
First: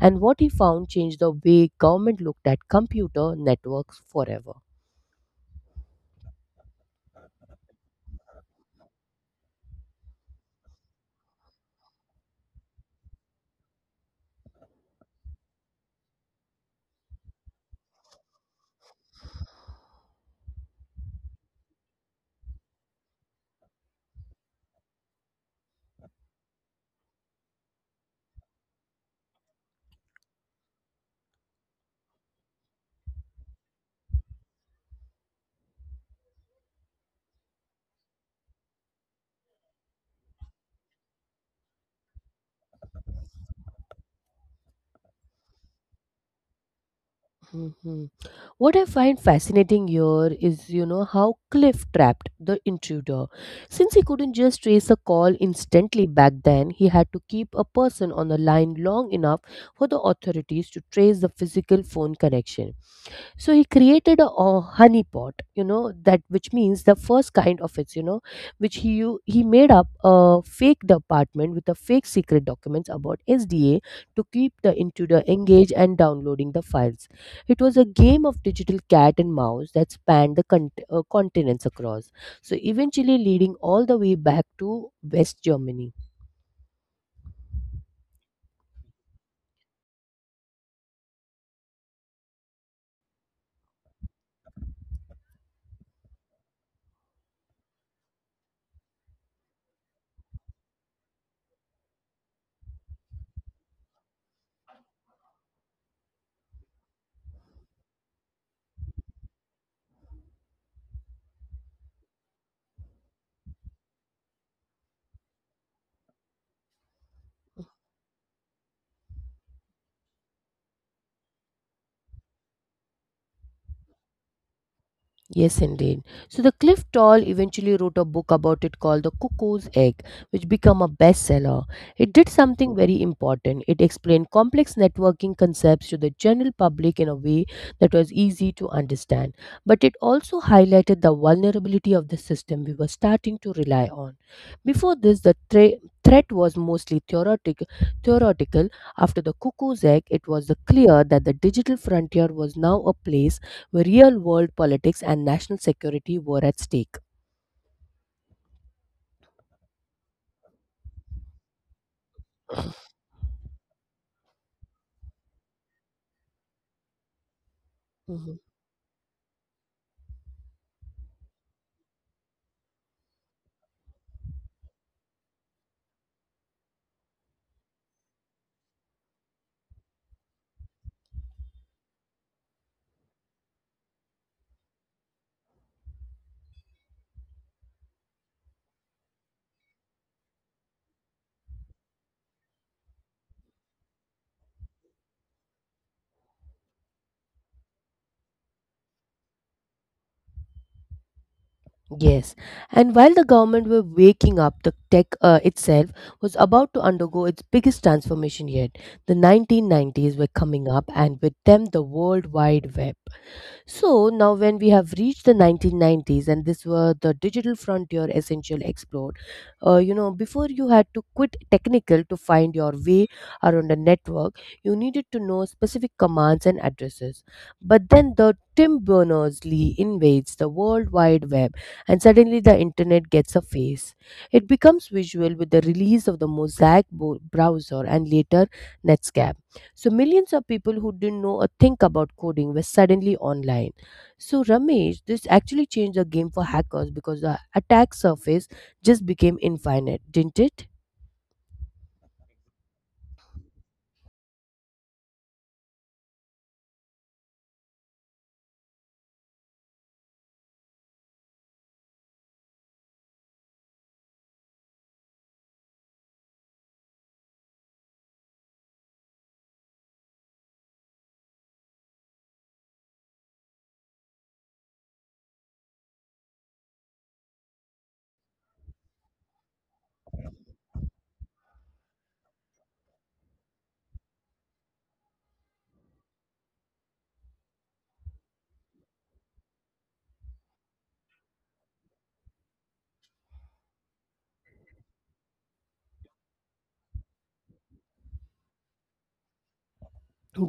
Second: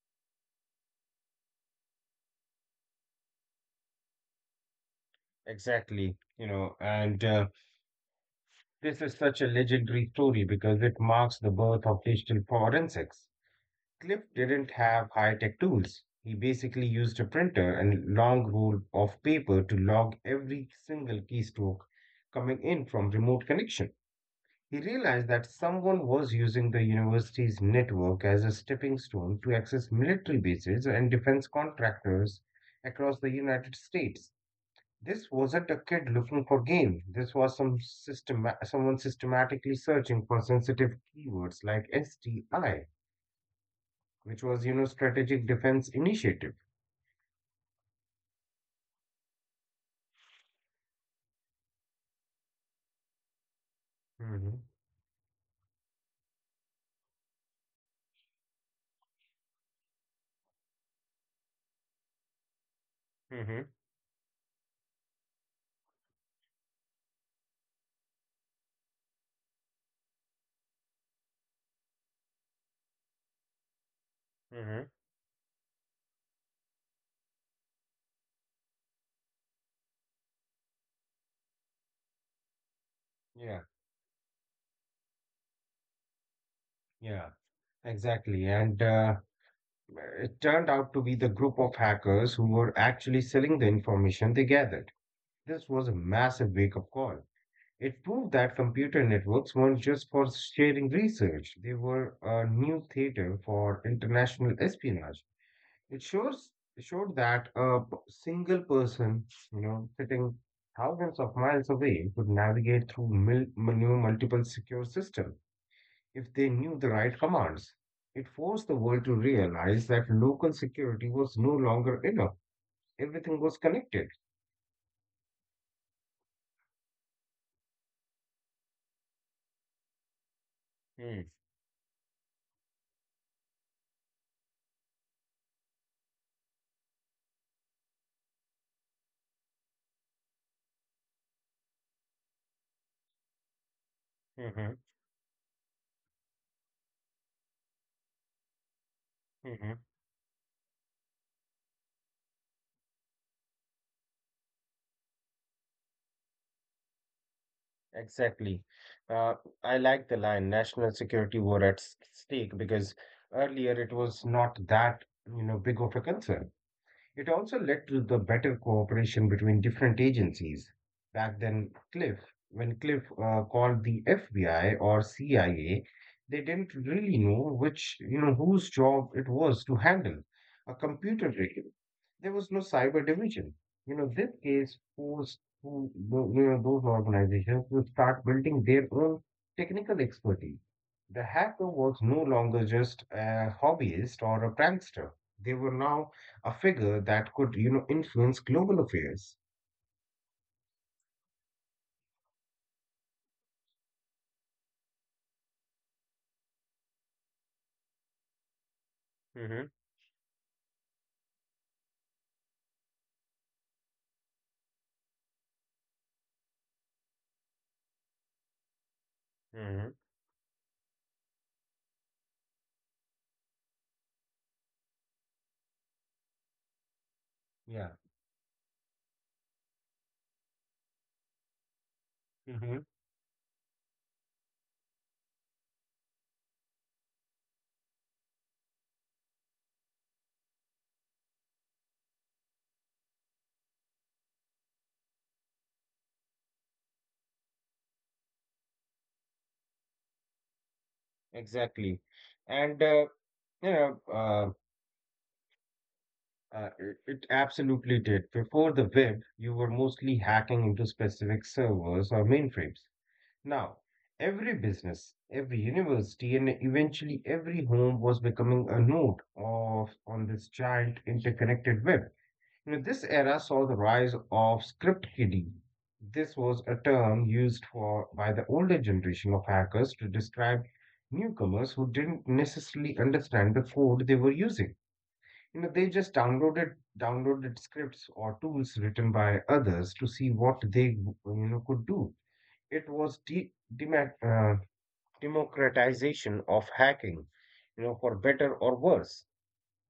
Speaker 1: and what he found changed the way government looked at computer networks forever.
Speaker 2: Exactly. You know, and uh, This is such a legendary story because it marks the birth of digital forensics. Cliff didn't have high tech tools. He basically used a printer and long roll of paper to log every single keystroke coming in from remote connection. He realized that someone was using the university's network as a stepping stone to access military bases and defense contractors across the United States. This wasn't a kid looking for game. This was some system someone systematically searching for sensitive keywords like S T I, which was, you know, Strategic Defense Initiative.
Speaker 1: Mhm. What I find fascinating here is, you know, how Cliff trapped the intruder. Since he couldn't just
Speaker 2: hmm
Speaker 1: trace a call instantly back then, he had to keep a person on the line long enough for the authorities to trace the physical phone connection. So
Speaker 2: hmm
Speaker 1: he created a, a honey pot, you know, that which means the first kind of it, you know, which he u- he made up a fake department with a fake secret documents about SDA to keep the
Speaker 2: hmm
Speaker 1: intruder engaged and downloading the files. It was a game of digital cat and mouse that spanned the cont- uh, continents across, so eventually leading
Speaker 2: Yeah,
Speaker 1: all the way back to West Germany.
Speaker 2: yeah, exactly. And uh, It turned out to be the group of hackers who were actually selling the information they gathered. This was a massive wake-up call. It proved that computer networks weren't just for sharing research, they were a new theater for international espionage. It shows it showed that a p- single person, you know, sitting thousands of miles away could navigate through mil- mul- multiple secure systems if they knew the right commands. It forced the world to realize that local security was no longer enough. Everything was connected.
Speaker 1: Yes, indeed. So the Cliff Toll eventually wrote a book about it called The Cuckoo's Egg, which became a bestseller. It did something very important. It explained complex networking concepts to the general public in a way that was easy to understand. But it also highlighted the vulnerability of the system we were starting to rely on.
Speaker 2: Mm-hmm.
Speaker 1: Before this, the tra- threat was mostly theoretic- theoretical. After the Cuckoo's Egg, it was clear that the digital frontier was now a place where real world politics and national security were at stake.
Speaker 2: Exactly. Uh, I like the line national security were at s- stake because earlier it was not that, you know, big of a concern. It also led to the better
Speaker 1: Mhm.
Speaker 2: cooperation between different agencies. Back then, Cliff, when Cliff uh, called the F B I or C I A, they didn't really know which, you know, whose job it was to handle a computer rig. There was no cyber division. You know, this case forced who- tho- you know, those organizations to start building their own technical expertise. The hacker was no longer just a hobbyist or a prankster. They were now a figure that could, you know, influence global affairs.
Speaker 1: Yes, and while the government were waking up, the tech uh, itself was about to undergo its biggest transformation yet. The
Speaker 2: Mm-hmm.
Speaker 1: nineteen nineties were coming up, and with them, the World Wide Web. So now, when we have reached the nineteen nineties, and this were the digital frontier essential explored, uh, you
Speaker 2: Mm-hmm.
Speaker 1: know, before you had to quit technical to find your way around a network, you needed to know specific commands and addresses. But
Speaker 2: Yeah.
Speaker 1: then the Tim Berners-Lee invades the World Wide Web, and suddenly the
Speaker 2: Mm-hmm.
Speaker 1: internet gets a face. It becomes visual with the release of the Mosaic bo- browser and later Netscape. So millions of people who didn't know a thing about coding were suddenly online. So Ramesh, this actually changed the game for hackers because the attack surface just became infinite, didn't it?
Speaker 2: Exactly. And uh, you know, uh, uh, it, it absolutely did. Before the web, you were mostly hacking into specific servers or mainframes. Now, every business, every university, and eventually every home was becoming a node of on this giant interconnected web. You know, this era saw the rise of script kiddie. This was a term used for by the older generation of hackers to describe newcomers who didn't necessarily understand the code they were using. You know, they just downloaded downloaded scripts or tools written by others to see what they you know could do. It was de- demat uh, democratization of hacking, you know, for better or worse.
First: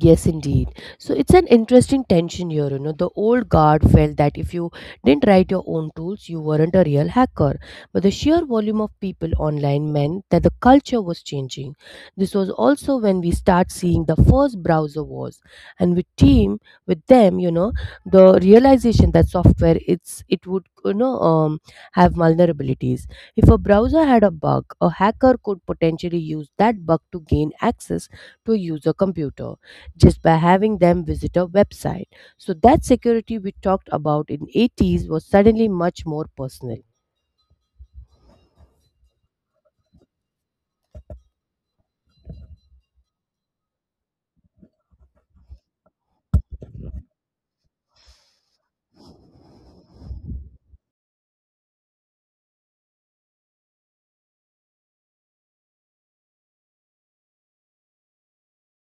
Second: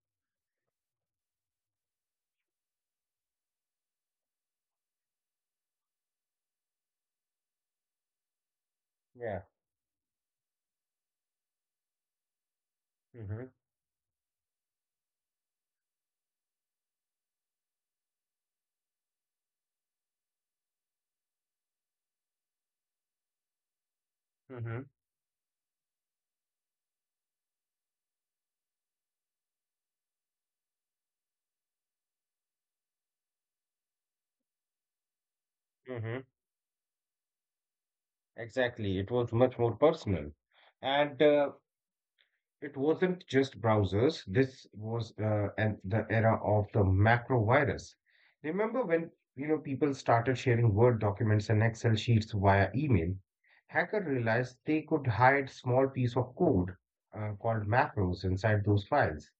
Speaker 1: Yes, indeed. So it's an interesting tension here. You know, the old guard felt that if you didn't write your own tools, you weren't a real hacker. But the sheer volume of
Speaker 2: Yeah.
Speaker 1: people online meant that the culture was changing. This was also when we
Speaker 2: hmm
Speaker 1: start seeing the first browser wars, and with team with them, you know, the realization that software it's it would, you know, um, have vulnerabilities. If a browser had a bug,
Speaker 2: hmm
Speaker 1: a hacker could potentially use that bug to gain access to a user computer just by having them visit a website. So that security we talked about in eighties was suddenly much
Speaker 2: hmm
Speaker 1: more personal.
Speaker 2: Exactly. It was much more personal, and uh, it wasn't just browsers. This was uh, and the era of the macro virus. Remember when you know people started sharing Word documents and Excel sheets via email? Hacker realized they could hide small piece of code uh, called macros inside those files.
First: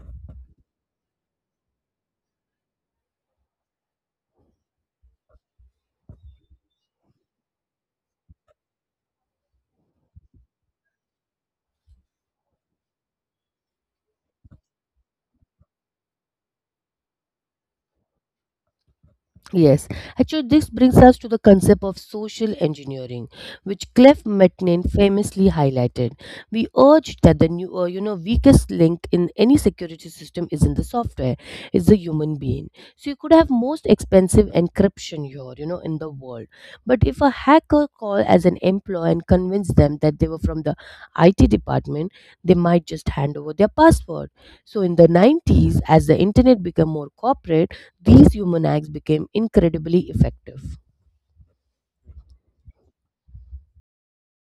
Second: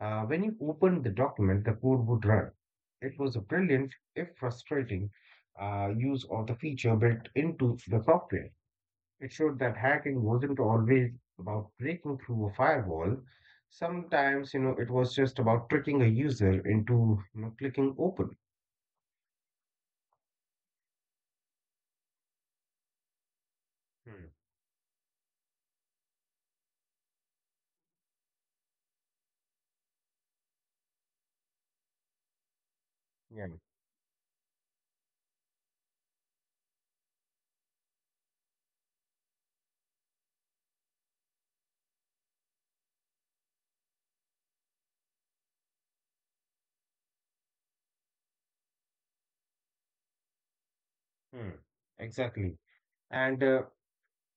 Speaker 2: Uh, when you opened the document, the code would run. It was a brilliant, if frustrating, uh, use of the feature built into the software. It showed that hacking wasn't always about breaking through a firewall. Sometimes, you know, it was just about tricking a user into, you know, clicking open.
Speaker 1: Yes, actually, this brings us to the concept of social engineering, which Clef
Speaker 2: Hmm.
Speaker 1: Metnin famously highlighted. We urged that the new, uh, you know, weakest link in any security system isn't the software; it's the human being. So you could have
Speaker 2: Yeah.
Speaker 1: most expensive encryption here, you know, in the world, but if a hacker call as an employee and convince them that they were from the I T department, they might just hand over their password. So in the nineties, as the internet became more corporate, these human acts became incredibly effective.
Speaker 2: Hmm. Exactly. And uh,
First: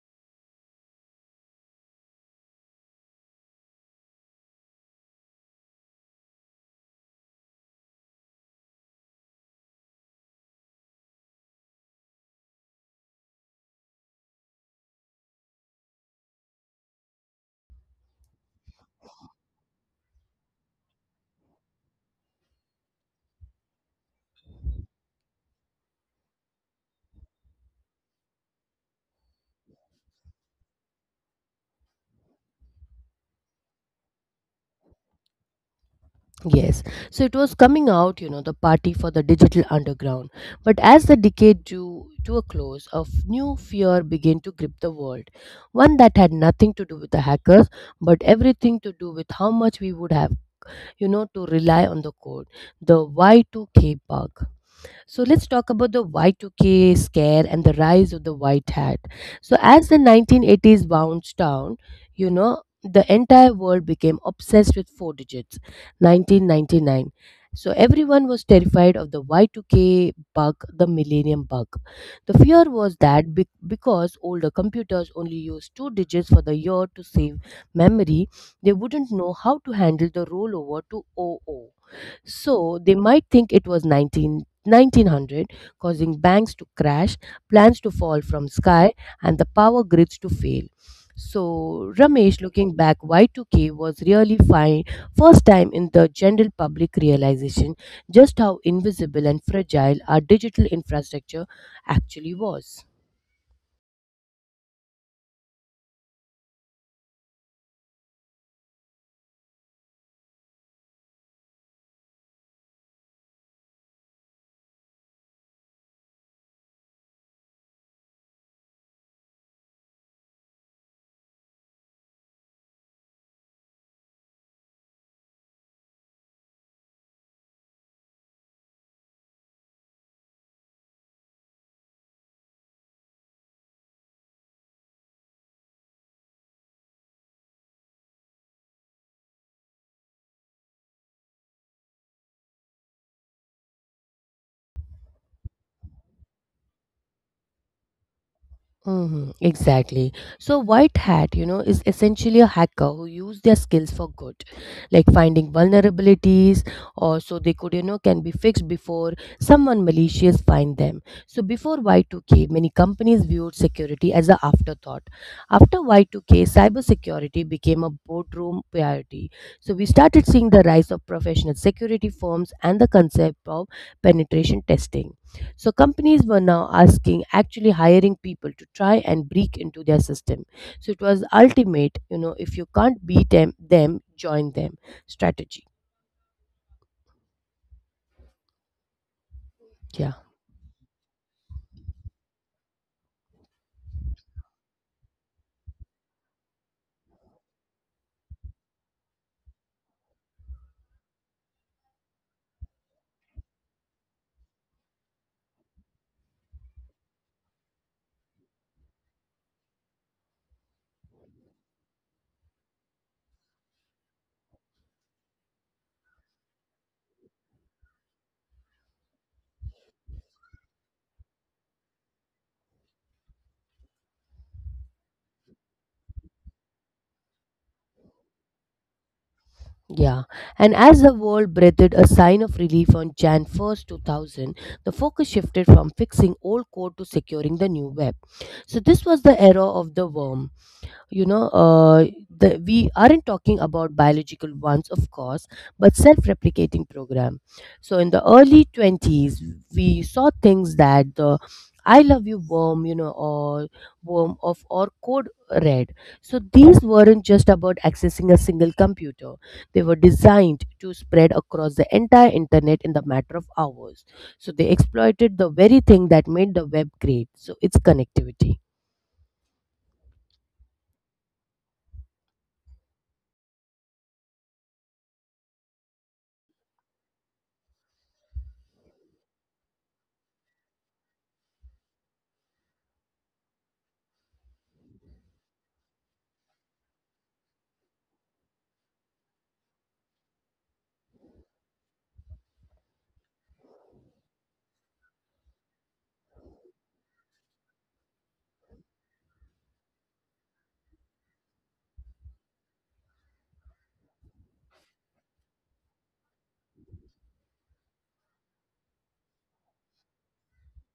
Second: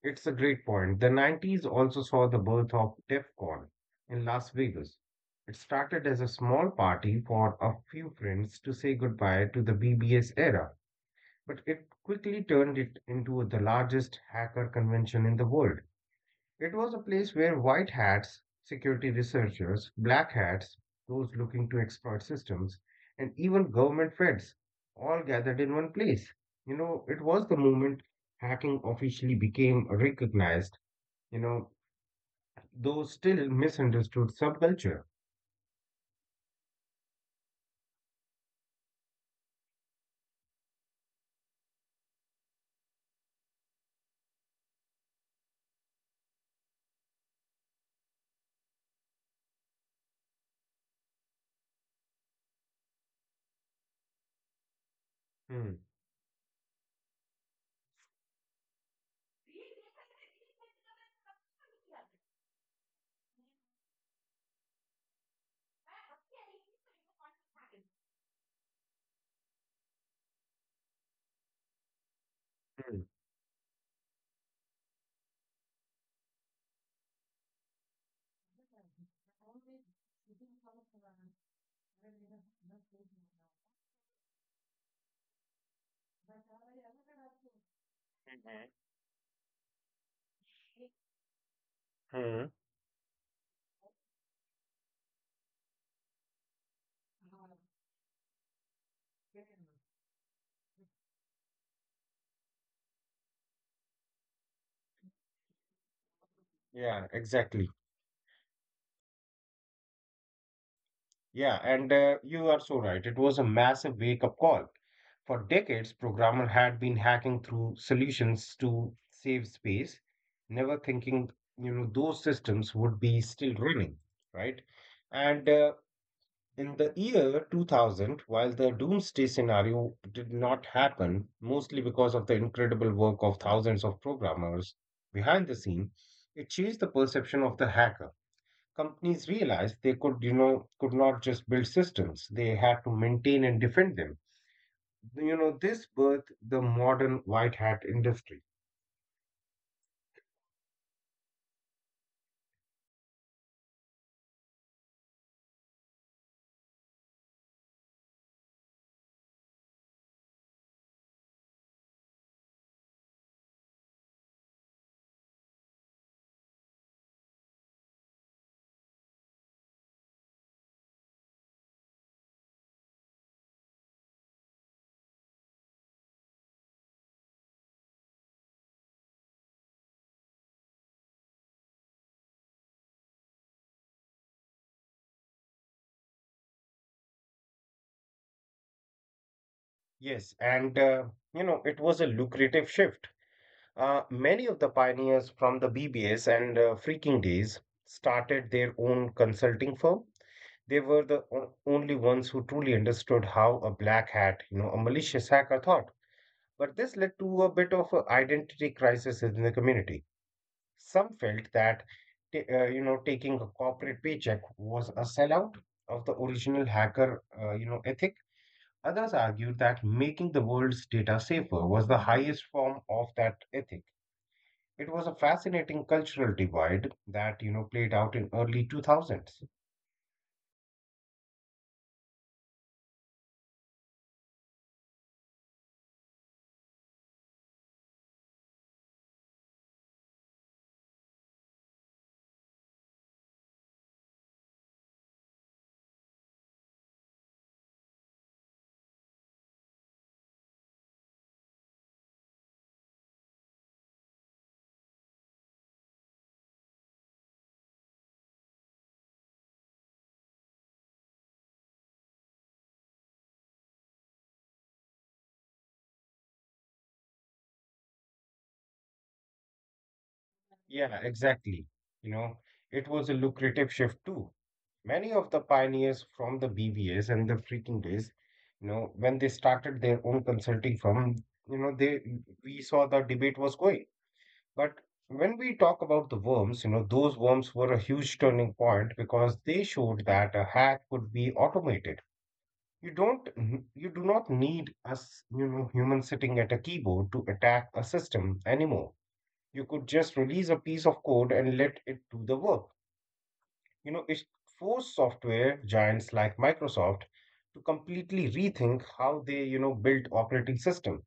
Speaker 2: It's a great point. The nineties also saw the birth of DEF CON in Las Vegas. It started as a small party for a few friends to say goodbye to the B B S era, but it quickly turned it into the largest hacker convention in the world. It was a place where white hats, security researchers, black hats, those looking to exploit systems, and even government feds all gathered in one place. You know, it was the moment hacking officially became recognized, you know, though still misunderstood subculture.
Speaker 1: Yes, so it was coming out, you know, the party for the digital underground. But as the decade drew to a close, a f- new fear began to grip the world. One that had nothing to do with the hackers, but everything to do with how much we would have, you know, to rely on the code. The Y two K bug. So let's
Speaker 2: Hmm.
Speaker 1: talk about the Y two K scare and the rise of the white hat. So as the nineteen eighties bounced down, you know, the entire world became obsessed with four digits, nineteen ninety-nine. So everyone was terrified of the Y two K bug, the millennium bug. The fear
Speaker 2: Hmm.
Speaker 1: was that be- because older computers only used two digits for the year to save memory, they wouldn't know how to handle the rollover to double oh. So they might think it was nineteen nineteen hundred, causing banks to crash, plans to fall from sky, and the power grids to fail. So,
Speaker 2: hmm
Speaker 1: Ramesh,
Speaker 2: hmm
Speaker 1: looking back, Y two K was really fine first time in the general public realization just how invisible and fragile our digital infrastructure actually was.
Speaker 2: Yeah, exactly. Yeah, and uh, You are so right. It was a massive wake-up call. For decades, programmer had been hacking through solutions to save space, never thinking, you know, those systems would be still running, right? And uh, In the year two thousand, while the doomsday scenario did not happen, mostly because of the incredible work of thousands of programmers behind the scene, it changed the perception of the hacker. Companies realized they could, you know, could not just build systems; they had to maintain and defend them. You know, this birthed the modern white hat industry.
Speaker 1: Hmm, exactly. So, white hat, you know, is essentially a hacker who use their skills for good, like finding vulnerabilities, or so they could, you know, can be fixed before someone malicious find them. So, before Y two K, many companies viewed security as an afterthought. After Y two K, cybersecurity became a boardroom priority. So, we started seeing the rise of professional security firms and the concept of penetration testing. So companies were now asking, actually hiring people to try and break into their system. So it was ultimate, you know, if you can't beat them, them join them strategy. Yeah.
Speaker 2: Yes, and uh, you know, it was a lucrative shift. Uh, many of the pioneers from the B B S and uh, Freaking Days started their own consulting firm. They were the o- only ones who truly understood how a black hat, you know, a malicious hacker thought. But this led to a bit of a identity crisis in the community. Some felt that, ta- uh, you know, taking a corporate paycheck was a sellout of the original hacker, uh, you know, ethic. Others argued that making the world's data safer was the highest form of that ethic. It was a fascinating cultural divide that, you know, played out in early two thousands.
Speaker 1: Yeah. And as the world breathed a sigh of relief on January first, two thousand, the focus shifted from fixing old code to securing the new web. So this was the era of the worm. you know uh, the, we aren't talking about biological ones, of course, but self-replicating program. So in the early twenties, we saw things that the I love you worm, you know, or worm of or code red. So these weren't just about accessing a single computer. They were designed to spread across the entire internet in the matter of hours. So they exploited the very thing that made the web great, so it's connectivity.
Speaker 2: Yeah, exactly. You know, it was a lucrative shift too. Many of the pioneers from the B B S and the freaking days, you know, when they started their own consulting firm, you know, they we saw the debate was going. But when we talk about the worms, you know, those worms were a huge turning point because they showed that a hack could be automated. You don't, n- You do not need us, you know, human sitting at a keyboard to attack a system anymore. You could just release a piece of code and let it do the work. You know, it forced software giants like Microsoft to completely rethink how they, you know, built operating system.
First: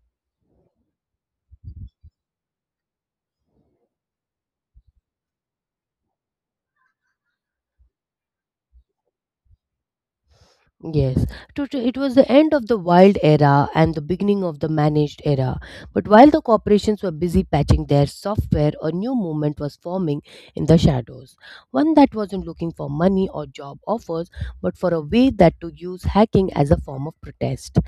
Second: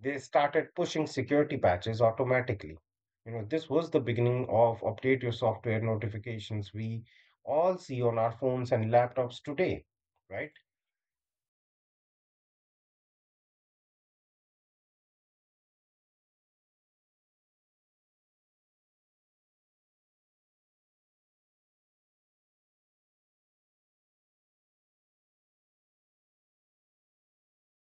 Speaker 2: They started pushing security patches automatically. You know, this was the beginning of update your software notifications we all see on our phones and laptops today, right?
Speaker 1: Yes, Tot- it was the end of the wild era and the beginning of the managed era. But while the corporations were busy patching their software, a new movement was forming in the shadows. One that wasn't looking for money or job offers, but for a way that to use hacking as a form of protest.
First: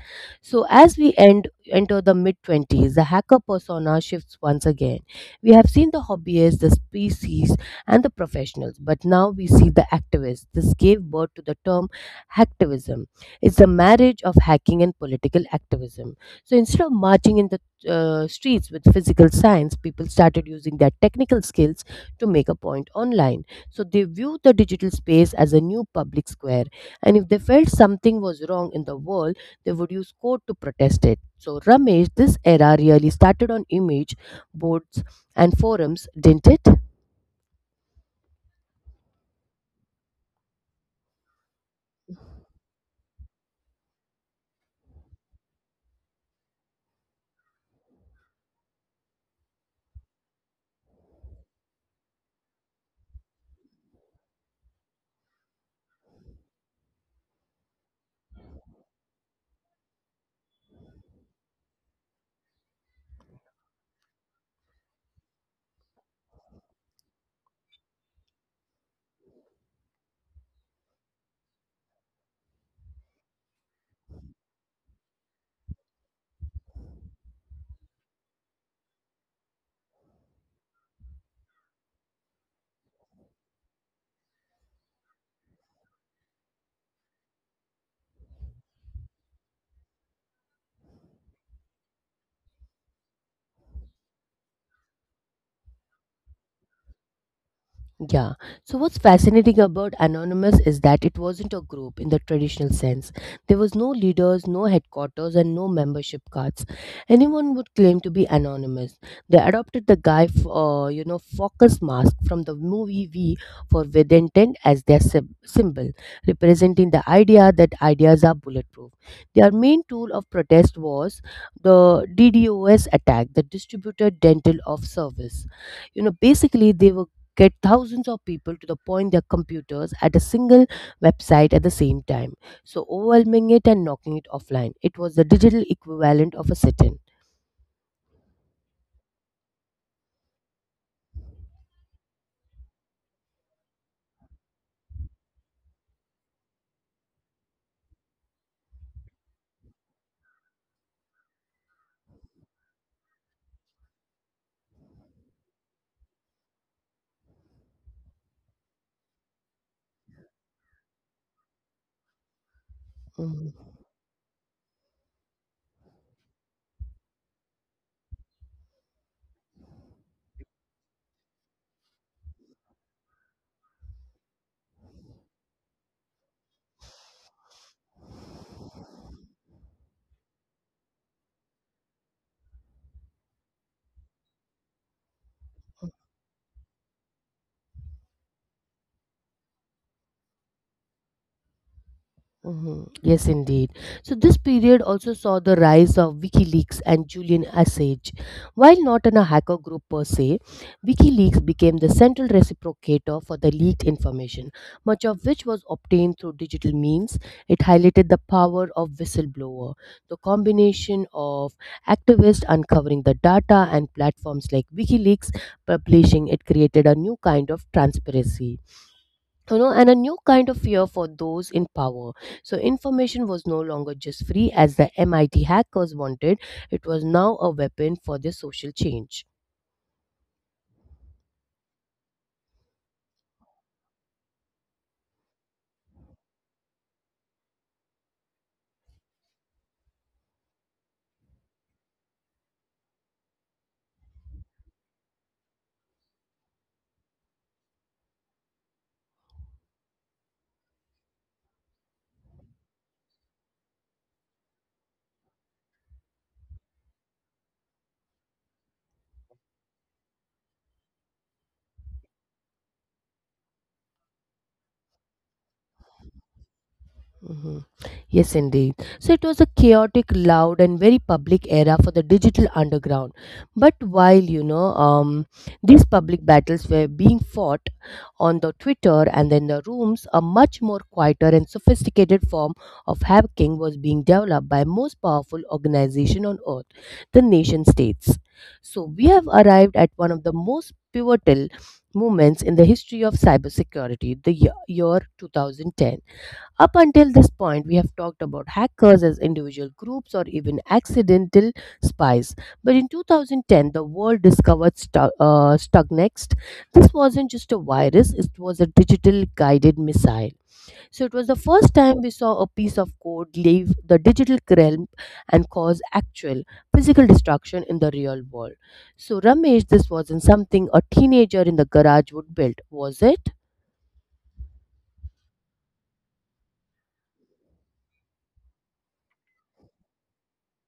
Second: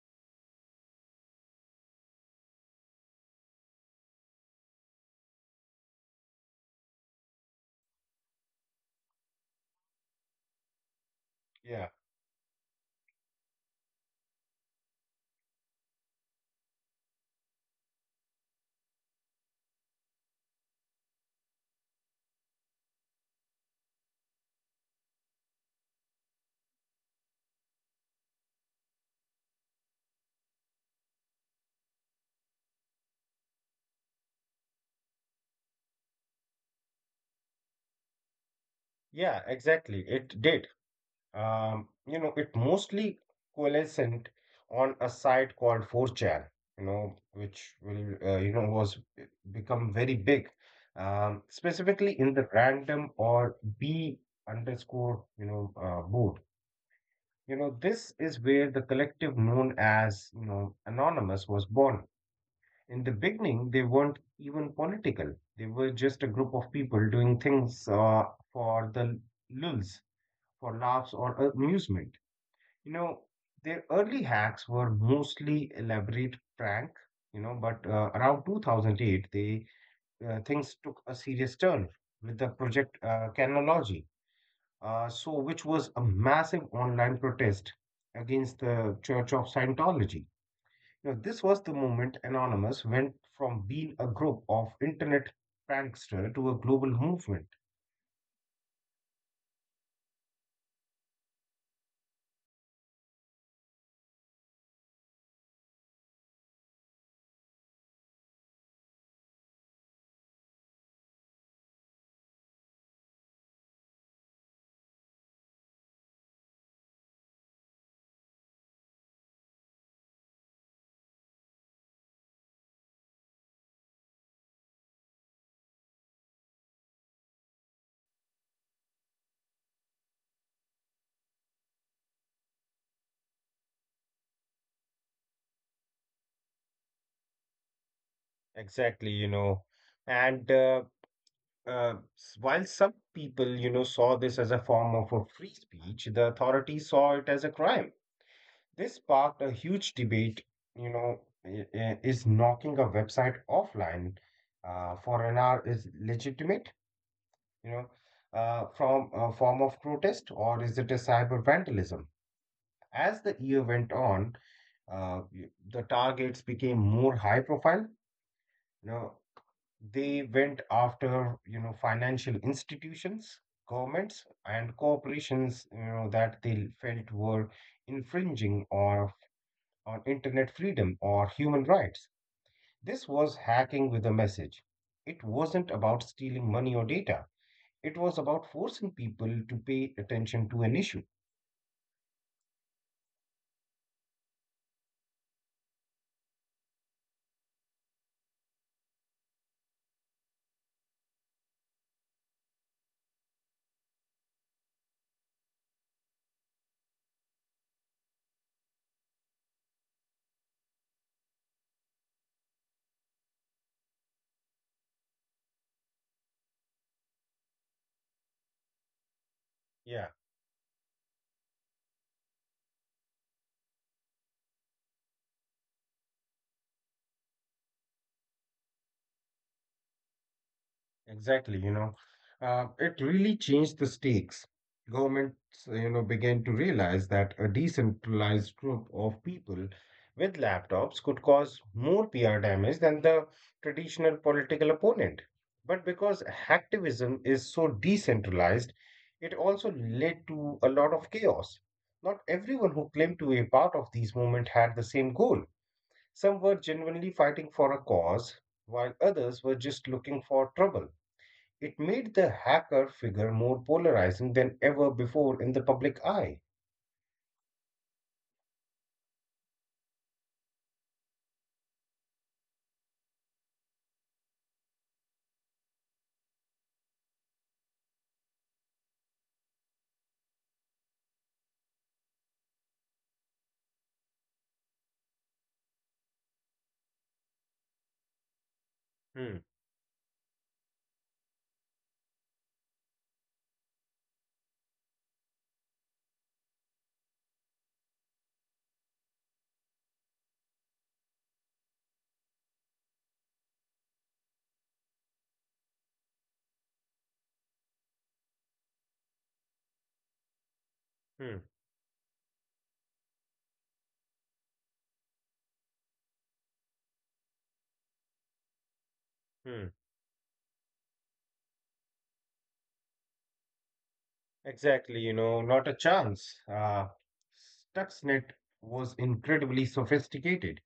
Speaker 1: So as we end enter the mid twenties, the hacker persona shifts once again. We have seen the hobbyists, the species, and the professionals, but now we see the activists. This gave birth to the
Speaker 2: Yeah.
Speaker 1: term hacktivism. It's the marriage of hacking and political activism. So instead of marching in the uh, streets with physical signs, people started using their technical skills to make a point online. So they viewed the digital space as a new public square, and if they felt something was wrong in the world, they would use code to protest it. So, Ramesh, this era really started on image boards and forums, didn't it?
Speaker 2: Yeah, exactly. It did. Um, you know, it mostly coalescent on a site called four chan, you know, which will, uh, you know, was become very big, um, specifically in the random or B underscore, you know, uh, board. You know, this is where the collective known as, you know, Anonymous was born. In the beginning, they weren't even political. They were just a group of people doing things uh, for the lulz, for laughs or amusement. You know, their early hacks were mostly elaborate prank, you know, but uh, around two thousand eight, they uh, things took a serious turn with the project uh, Canology, uh, so which was a massive online protest against the Church of Scientology. Now, this was the moment Anonymous went from being a group of internet prankster to a global movement.
Speaker 1: Yeah. So what's fascinating about Anonymous is that it wasn't a group in the traditional sense. There was no leaders, no headquarters, and no membership cards. Anyone would claim to be anonymous. They adopted the guy, f- uh, you know, Focus mask from the movie V for Vedenten as their sym- symbol, representing the idea that ideas are bulletproof. Their main tool of protest was the DDoS attack, the Distributed Dental of Service. You know, basically they were get thousands of people to the point their computers at a single website at the same time, so overwhelming it and knocking it offline. It was the digital equivalent of a sit-in.
Speaker 2: Exactly, you know, and uh, Uh, s- while some people, you know, saw this as a form of a free speech, the authorities saw it as a crime. This sparked a huge debate, you know, i- i- is knocking a website offline uh, for an hour is legitimate, you know, uh, from a form of protest, or is it a cyber vandalism? As the
Speaker 1: Mhm.
Speaker 2: year went on, uh, y- the targets became more high profile. You know, they went after, you know, financial institutions, governments, and corporations, you know, that they felt were infringing on, on internet freedom or human rights. This was hacking with a message. It wasn't about stealing money or data. It was about forcing people to pay attention to an issue.
Speaker 1: Mhm. Yes, indeed. So this period also saw the rise of WikiLeaks and Julian Assange. While not in a hacker group per se, WikiLeaks became the central reciprocator for the leaked information, much of which was obtained through digital means. It highlighted the power of whistleblower. The combination of activists uncovering the data and platforms like WikiLeaks publishing it created a new kind of transparency, you know, and a
Speaker 2: Yeah.
Speaker 1: new kind of fear for those in power. So information was no longer just free as the MIT hackers wanted. It was now a weapon for their social change.
Speaker 2: Exactly, you know, uh, it really changed the stakes. Governments, you know, began to realize that a decentralized group of people with laptops could cause more P R damage than the traditional political opponent. But because hacktivism is so decentralized, it also led to a lot of chaos. Not everyone who claimed to be a part of these movement had the same goal. Some were genuinely fighting for a cause, while others were just looking for trouble. It made the hacker figure more polarizing than ever before in the public eye.
Speaker 1: Hmm. Yes, indeed. So it was a chaotic, loud, and very public era for the digital underground. But while you know um, these public battles were being fought on the Twitter and then the rooms, a much more quieter and sophisticated form of hacking was being developed by most powerful organization on earth, the nation states. So we have
Speaker 2: Hmm,
Speaker 1: arrived at one of the most pivotal moments in the history of cybersecurity, the year year twenty ten. Up until this point, we have talked about hackers as individual groups or even accidental spies. But in twenty ten, the world discovered Stu- uh, Stuxnet. This wasn't just a virus, it was a digital guided missile. So it was the
Speaker 2: hmm,
Speaker 1: first time we saw a piece of code leave the digital realm and cause actual physical destruction in the real world. So, Ramesh,
Speaker 2: hmm.
Speaker 1: this wasn't something a teenager in the garage would build, was it?
Speaker 2: Exactly, you know, not a chance. Uh, Stuxnet was incredibly sophisticated.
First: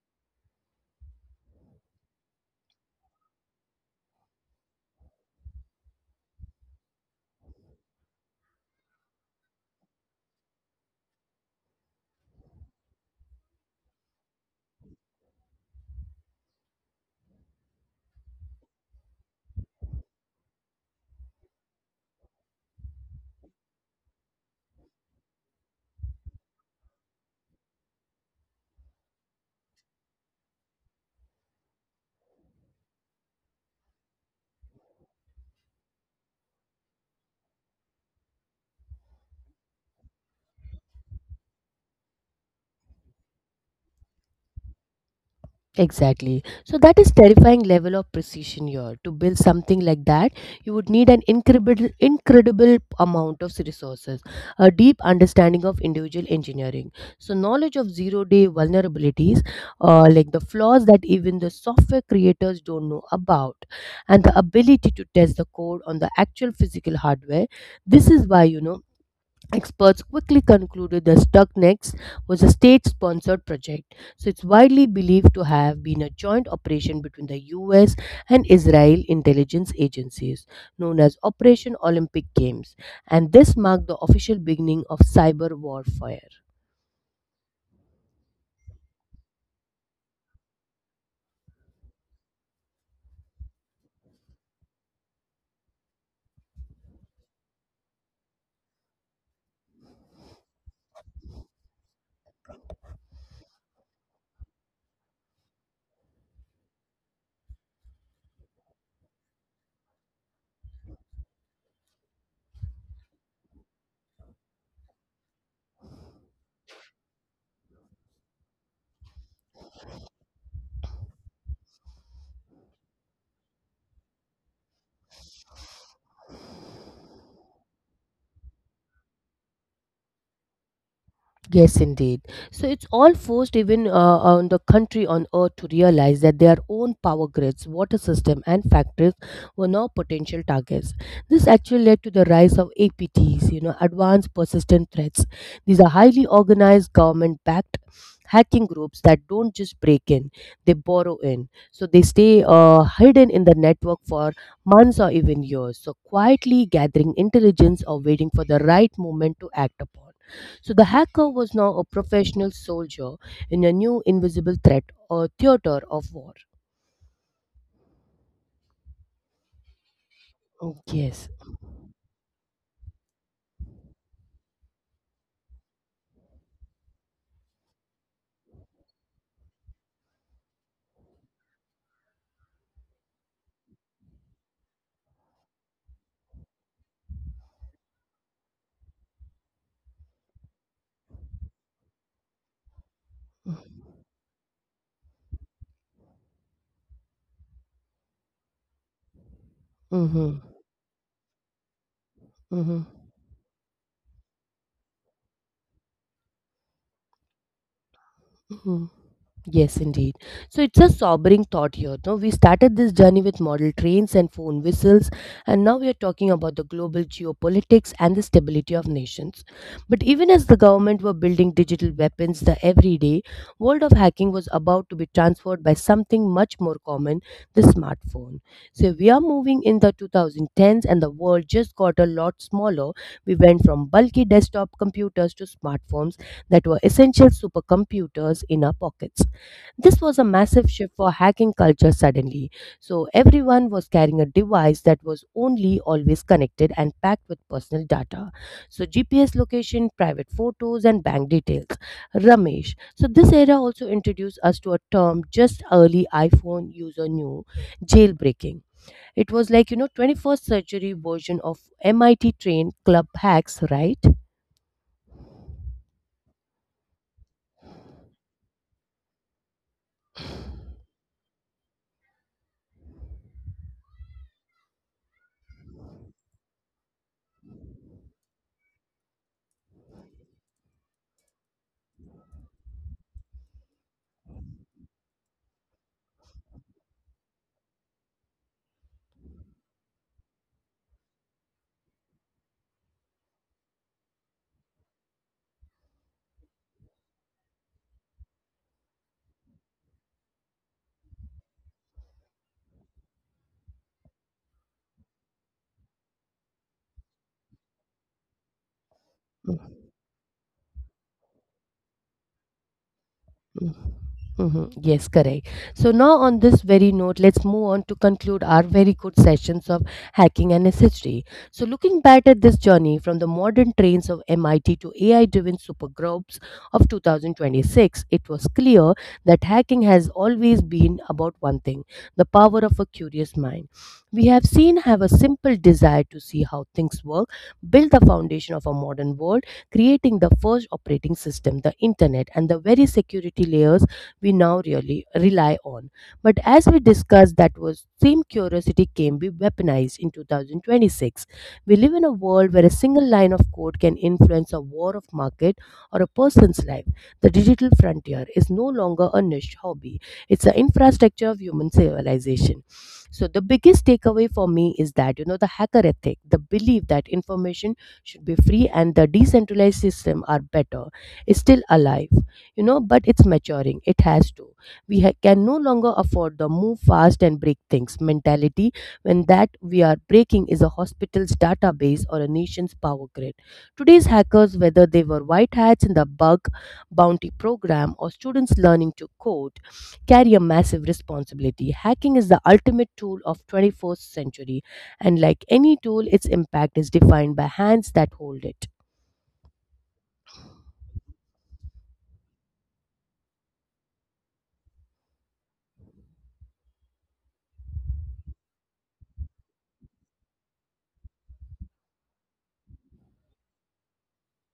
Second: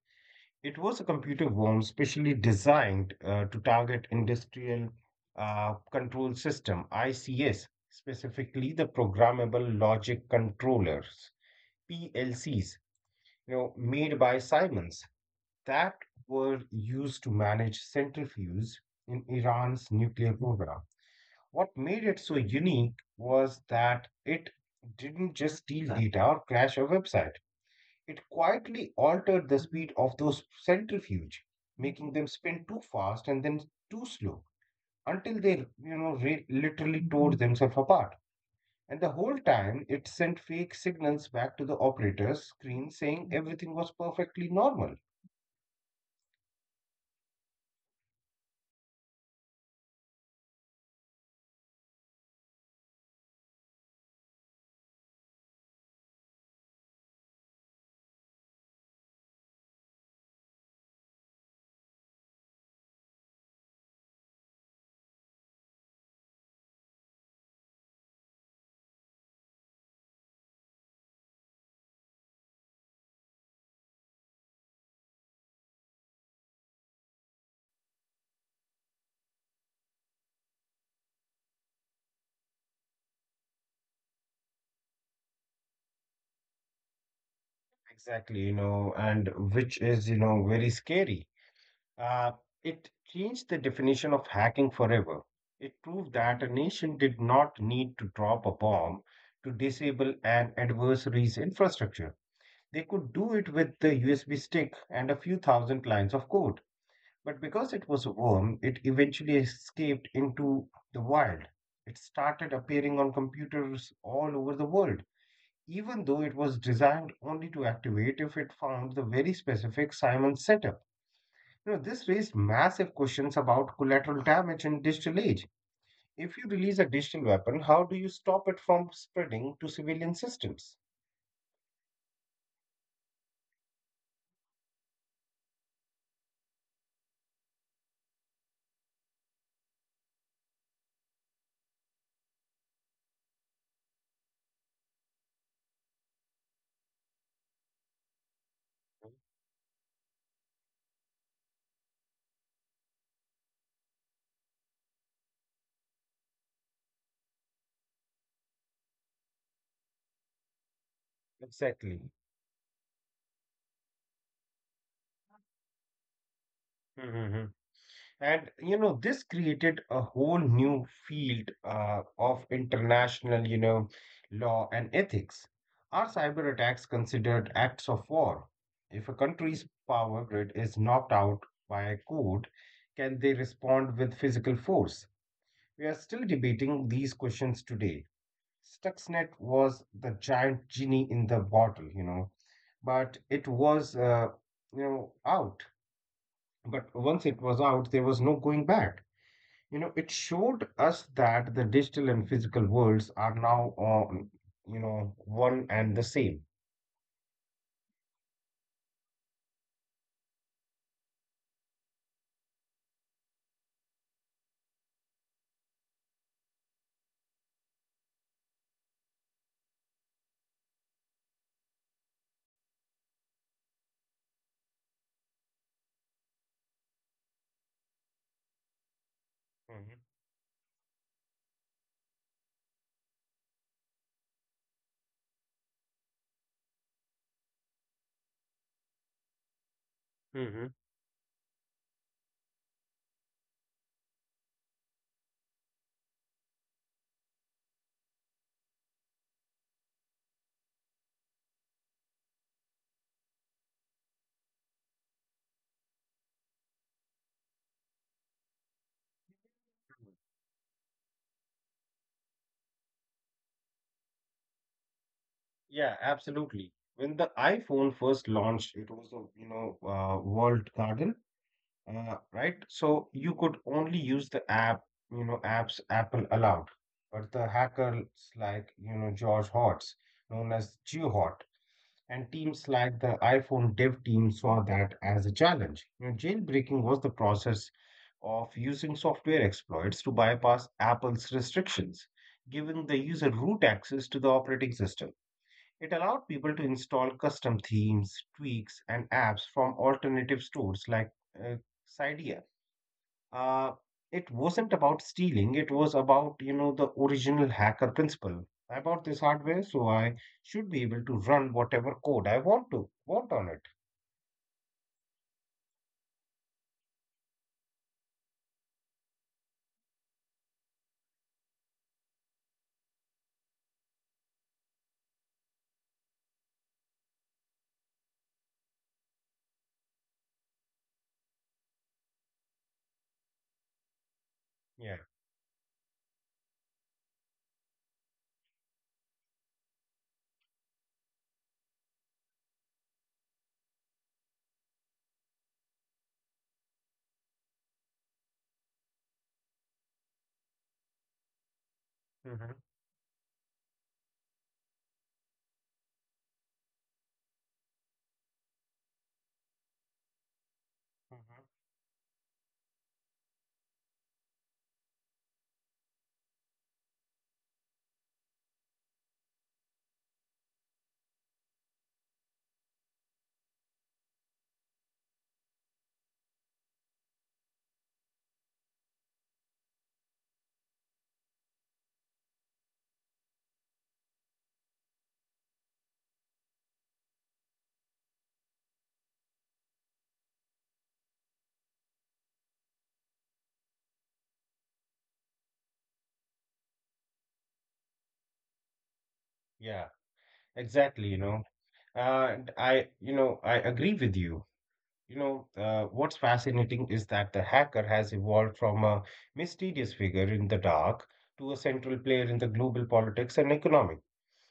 Speaker 2: It was a computer worm specially designed uh, to target industrial uh, control system (I C S), specifically the programmable logic controllers (P L Cs), you know, made by Siemens. That were used to manage centrifuges in Iran's nuclear program. What made it so unique was that it didn't just steal data or crash a website. It quietly altered the speed of those centrifuge, making them spin too fast and then too slow until they, you know, re- literally tore themselves apart. And the whole time, it sent fake signals back to the operator's screen saying everything was perfectly normal.
Speaker 1: Exactly. So that is terrifying level of precision here. To build something like that, you would need an incredible incredible amount of resources, a deep understanding of individual engineering. So knowledge of zero day vulnerabilities, uh, like the flaws that even the software creators don't know about, and the ability to test the code on the actual physical hardware. This is why, you know, experts quickly concluded that Stuxnet was a state sponsored project. So it's widely believed to have been a joint operation between the U S and Israel intelligence agencies, known as Operation Olympic Games, and this marked the official beginning of cyber warfare.
Speaker 2: Exactly, you know, and which is, you know, very scary. Uh, it changed the definition of hacking forever. It proved that a nation did not need to drop a bomb to disable an adversary's infrastructure. They could do it with the U S B stick and a few thousand lines of code. But because it was a worm, it eventually escaped into the wild. It started appearing on computers all over the world even though it was designed only to activate if it found the very specific Simon setup. You know, this raised massive questions about collateral damage in digital age. If you release a digital weapon, how do you stop it from spreading to civilian systems?
Speaker 1: Yes, indeed. So it's all forced even uh, on the country on earth to realize that their own power grids, water system, and factories were now potential targets. This actually led to the rise of A P Ts, you know, advanced persistent threats. These are highly organized, government-backed hacking groups that don't just break in; they borrow in. So they stay uh, hidden in the network for months or even years, so quietly gathering intelligence or waiting for the right moment to act upon. So the hacker was now a
Speaker 2: Exactly.
Speaker 1: professional soldier in a new invisible threat or theater of war.
Speaker 2: Mhm. And you know, this created a whole
Speaker 1: Oh,
Speaker 2: new
Speaker 1: yes.
Speaker 2: field uh, of international, you know, law and ethics. Are cyber attacks considered acts of war? If a country's power grid is knocked out by a court, can they respond with physical force? We are still debating these questions today. Stuxnet was the giant genie in the bottle, you know, but it was, uh, you know, out. But once it was out, there was no going back. You know, it
Speaker 1: Mm-hmm.
Speaker 2: showed us that the digital and physical
Speaker 1: Mm-hmm.
Speaker 2: worlds are now on, you know, one and the same.
Speaker 1: Mm-hmm. Yes, indeed. So it's a sobering thought here. No, we started this journey with model trains and phone whistles, and now we are talking about the global geopolitics and the stability of nations. But even as the government were building digital weapons, the everyday world of hacking was about to be transformed by something much more common, the smartphone. So we are moving in the
Speaker 2: Mhm.
Speaker 1: twenty tens, and the world just got a lot smaller. We went from bulky desktop computers to smartphones that were essential supercomputers in our pockets. This was a
Speaker 2: Mhm.
Speaker 1: massive shift for hacking culture suddenly. So everyone was carrying a device that was only always connected and packed with personal data. So G P S location, private photos, and bank details. Ramesh. So this era also introduced us to a term just early iPhone user knew, jailbreaking. It was like, you know, twenty-first century version of M I T train club hacks, right?
Speaker 2: Yeah, absolutely. When the iPhone first launched, it was a, you know, uh, walled garden, uh, right? So you could only use the app, you know, apps Apple allowed. But the hackers like, you know, George Hotz, known as GeoHot, and teams like the iPhone dev team saw that as a challenge. You know, jailbreaking was the process of using software exploits to bypass Apple's restrictions, giving the user root access to the operating system. It allowed people to install custom themes, tweaks, and apps from alternative stores like uh, Cydia. Uh, it wasn't about stealing, it was about, you know, the original hacker principle. I bought this hardware, so I should be able to run whatever code I want to want on it.
Speaker 1: Mm-hmm. Yes, correct. So now on this very note, let's move on to conclude our very good sessions of hacking and its history. So looking back at this journey from the modern trains of M I T to A I-driven supergroups of twenty twenty-six, it was clear that hacking has always been about one thing, the power of a curious mind. We have
Speaker 2: Yeah.
Speaker 1: seen have a simple desire to see how things work, build the foundation of a modern world, creating the first operating system, the internet, and the very security layers we now really rely on. But as we discussed, that was same curiosity can be weaponized in twenty twenty-six. We live in a
Speaker 2: Hmm, hmm.
Speaker 1: world where a single line of code can influence a war of market or a person's life. The digital frontier is no longer a niche hobby. It's an infrastructure of human civilization. So the biggest takeaway for me is that, you know, the hacker ethic, the belief that information should be free and the decentralized system are better, it's still alive, you know, but it's maturing. It has to. We ha- can no longer afford the move fast and break things mentality when that we are breaking is a hospital's database or a nation's power grid. Today's hackers, whether they were white hats in the bug bounty program or students learning to code, carry a massive responsibility. Hacking is the ultimate tool of twenty-first century, and like any tool, its impact is defined by hands that hold it.
Speaker 2: Yeah, exactly, you know. Uh, and I, you know, I agree with you. You know, uh, what's fascinating is that the hacker has evolved from a mysterious figure in the dark to a central player in the global politics and economic.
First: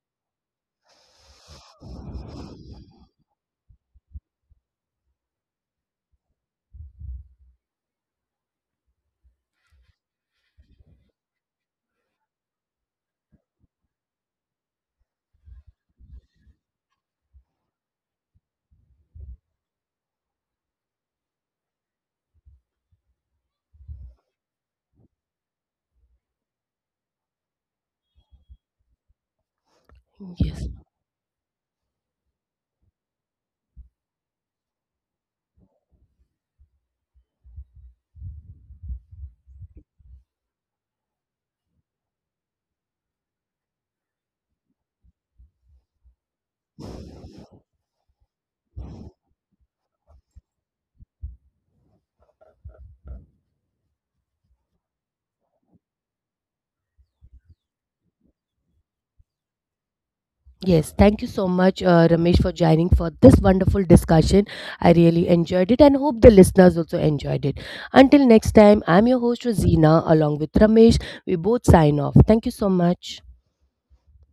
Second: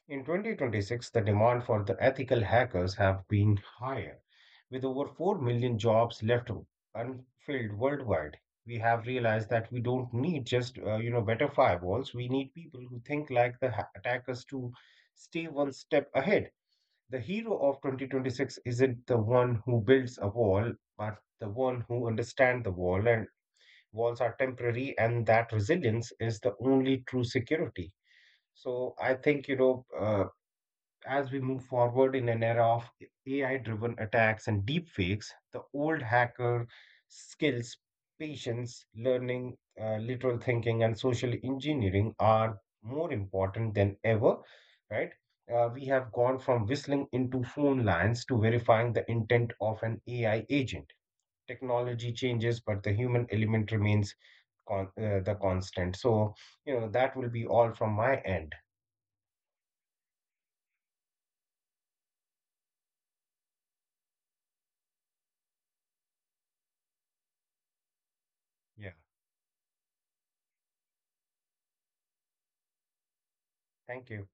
Speaker 2: In twenty twenty-six, the demand for the ethical hackers have been higher, with over four million jobs left unfilled worldwide. We have realized that we don't need just uh, you know better firewalls. We need people who think like the ha- attackers to stay one step ahead. The hero of twenty twenty-six isn't the one who builds a wall, but the one who understands the wall and walls are temporary and that resilience is the only true security. So I think you know uh,
Speaker 1: Yes.
Speaker 2: as we move forward in an era of A I driven attacks and deepfakes, the old hacker skills, patience, learning, uh, literal thinking, and social engineering are more important than ever, right? Uh, we have gone from whistling into phone lines to verifying the intent of an A I agent. Technology changes, but the human element remains con- uh, the constant. So, you know, that will be all from my end.
Speaker 1: Yes, thank you so much, uh, Ramesh, for joining for this wonderful discussion. I really enjoyed it and hope the listeners also enjoyed it. Until next time,
Speaker 2: Yeah.
Speaker 1: I'm your host, Rosina, along with Ramesh. We both sign off. Thank you so much.
Speaker 2: Thank you.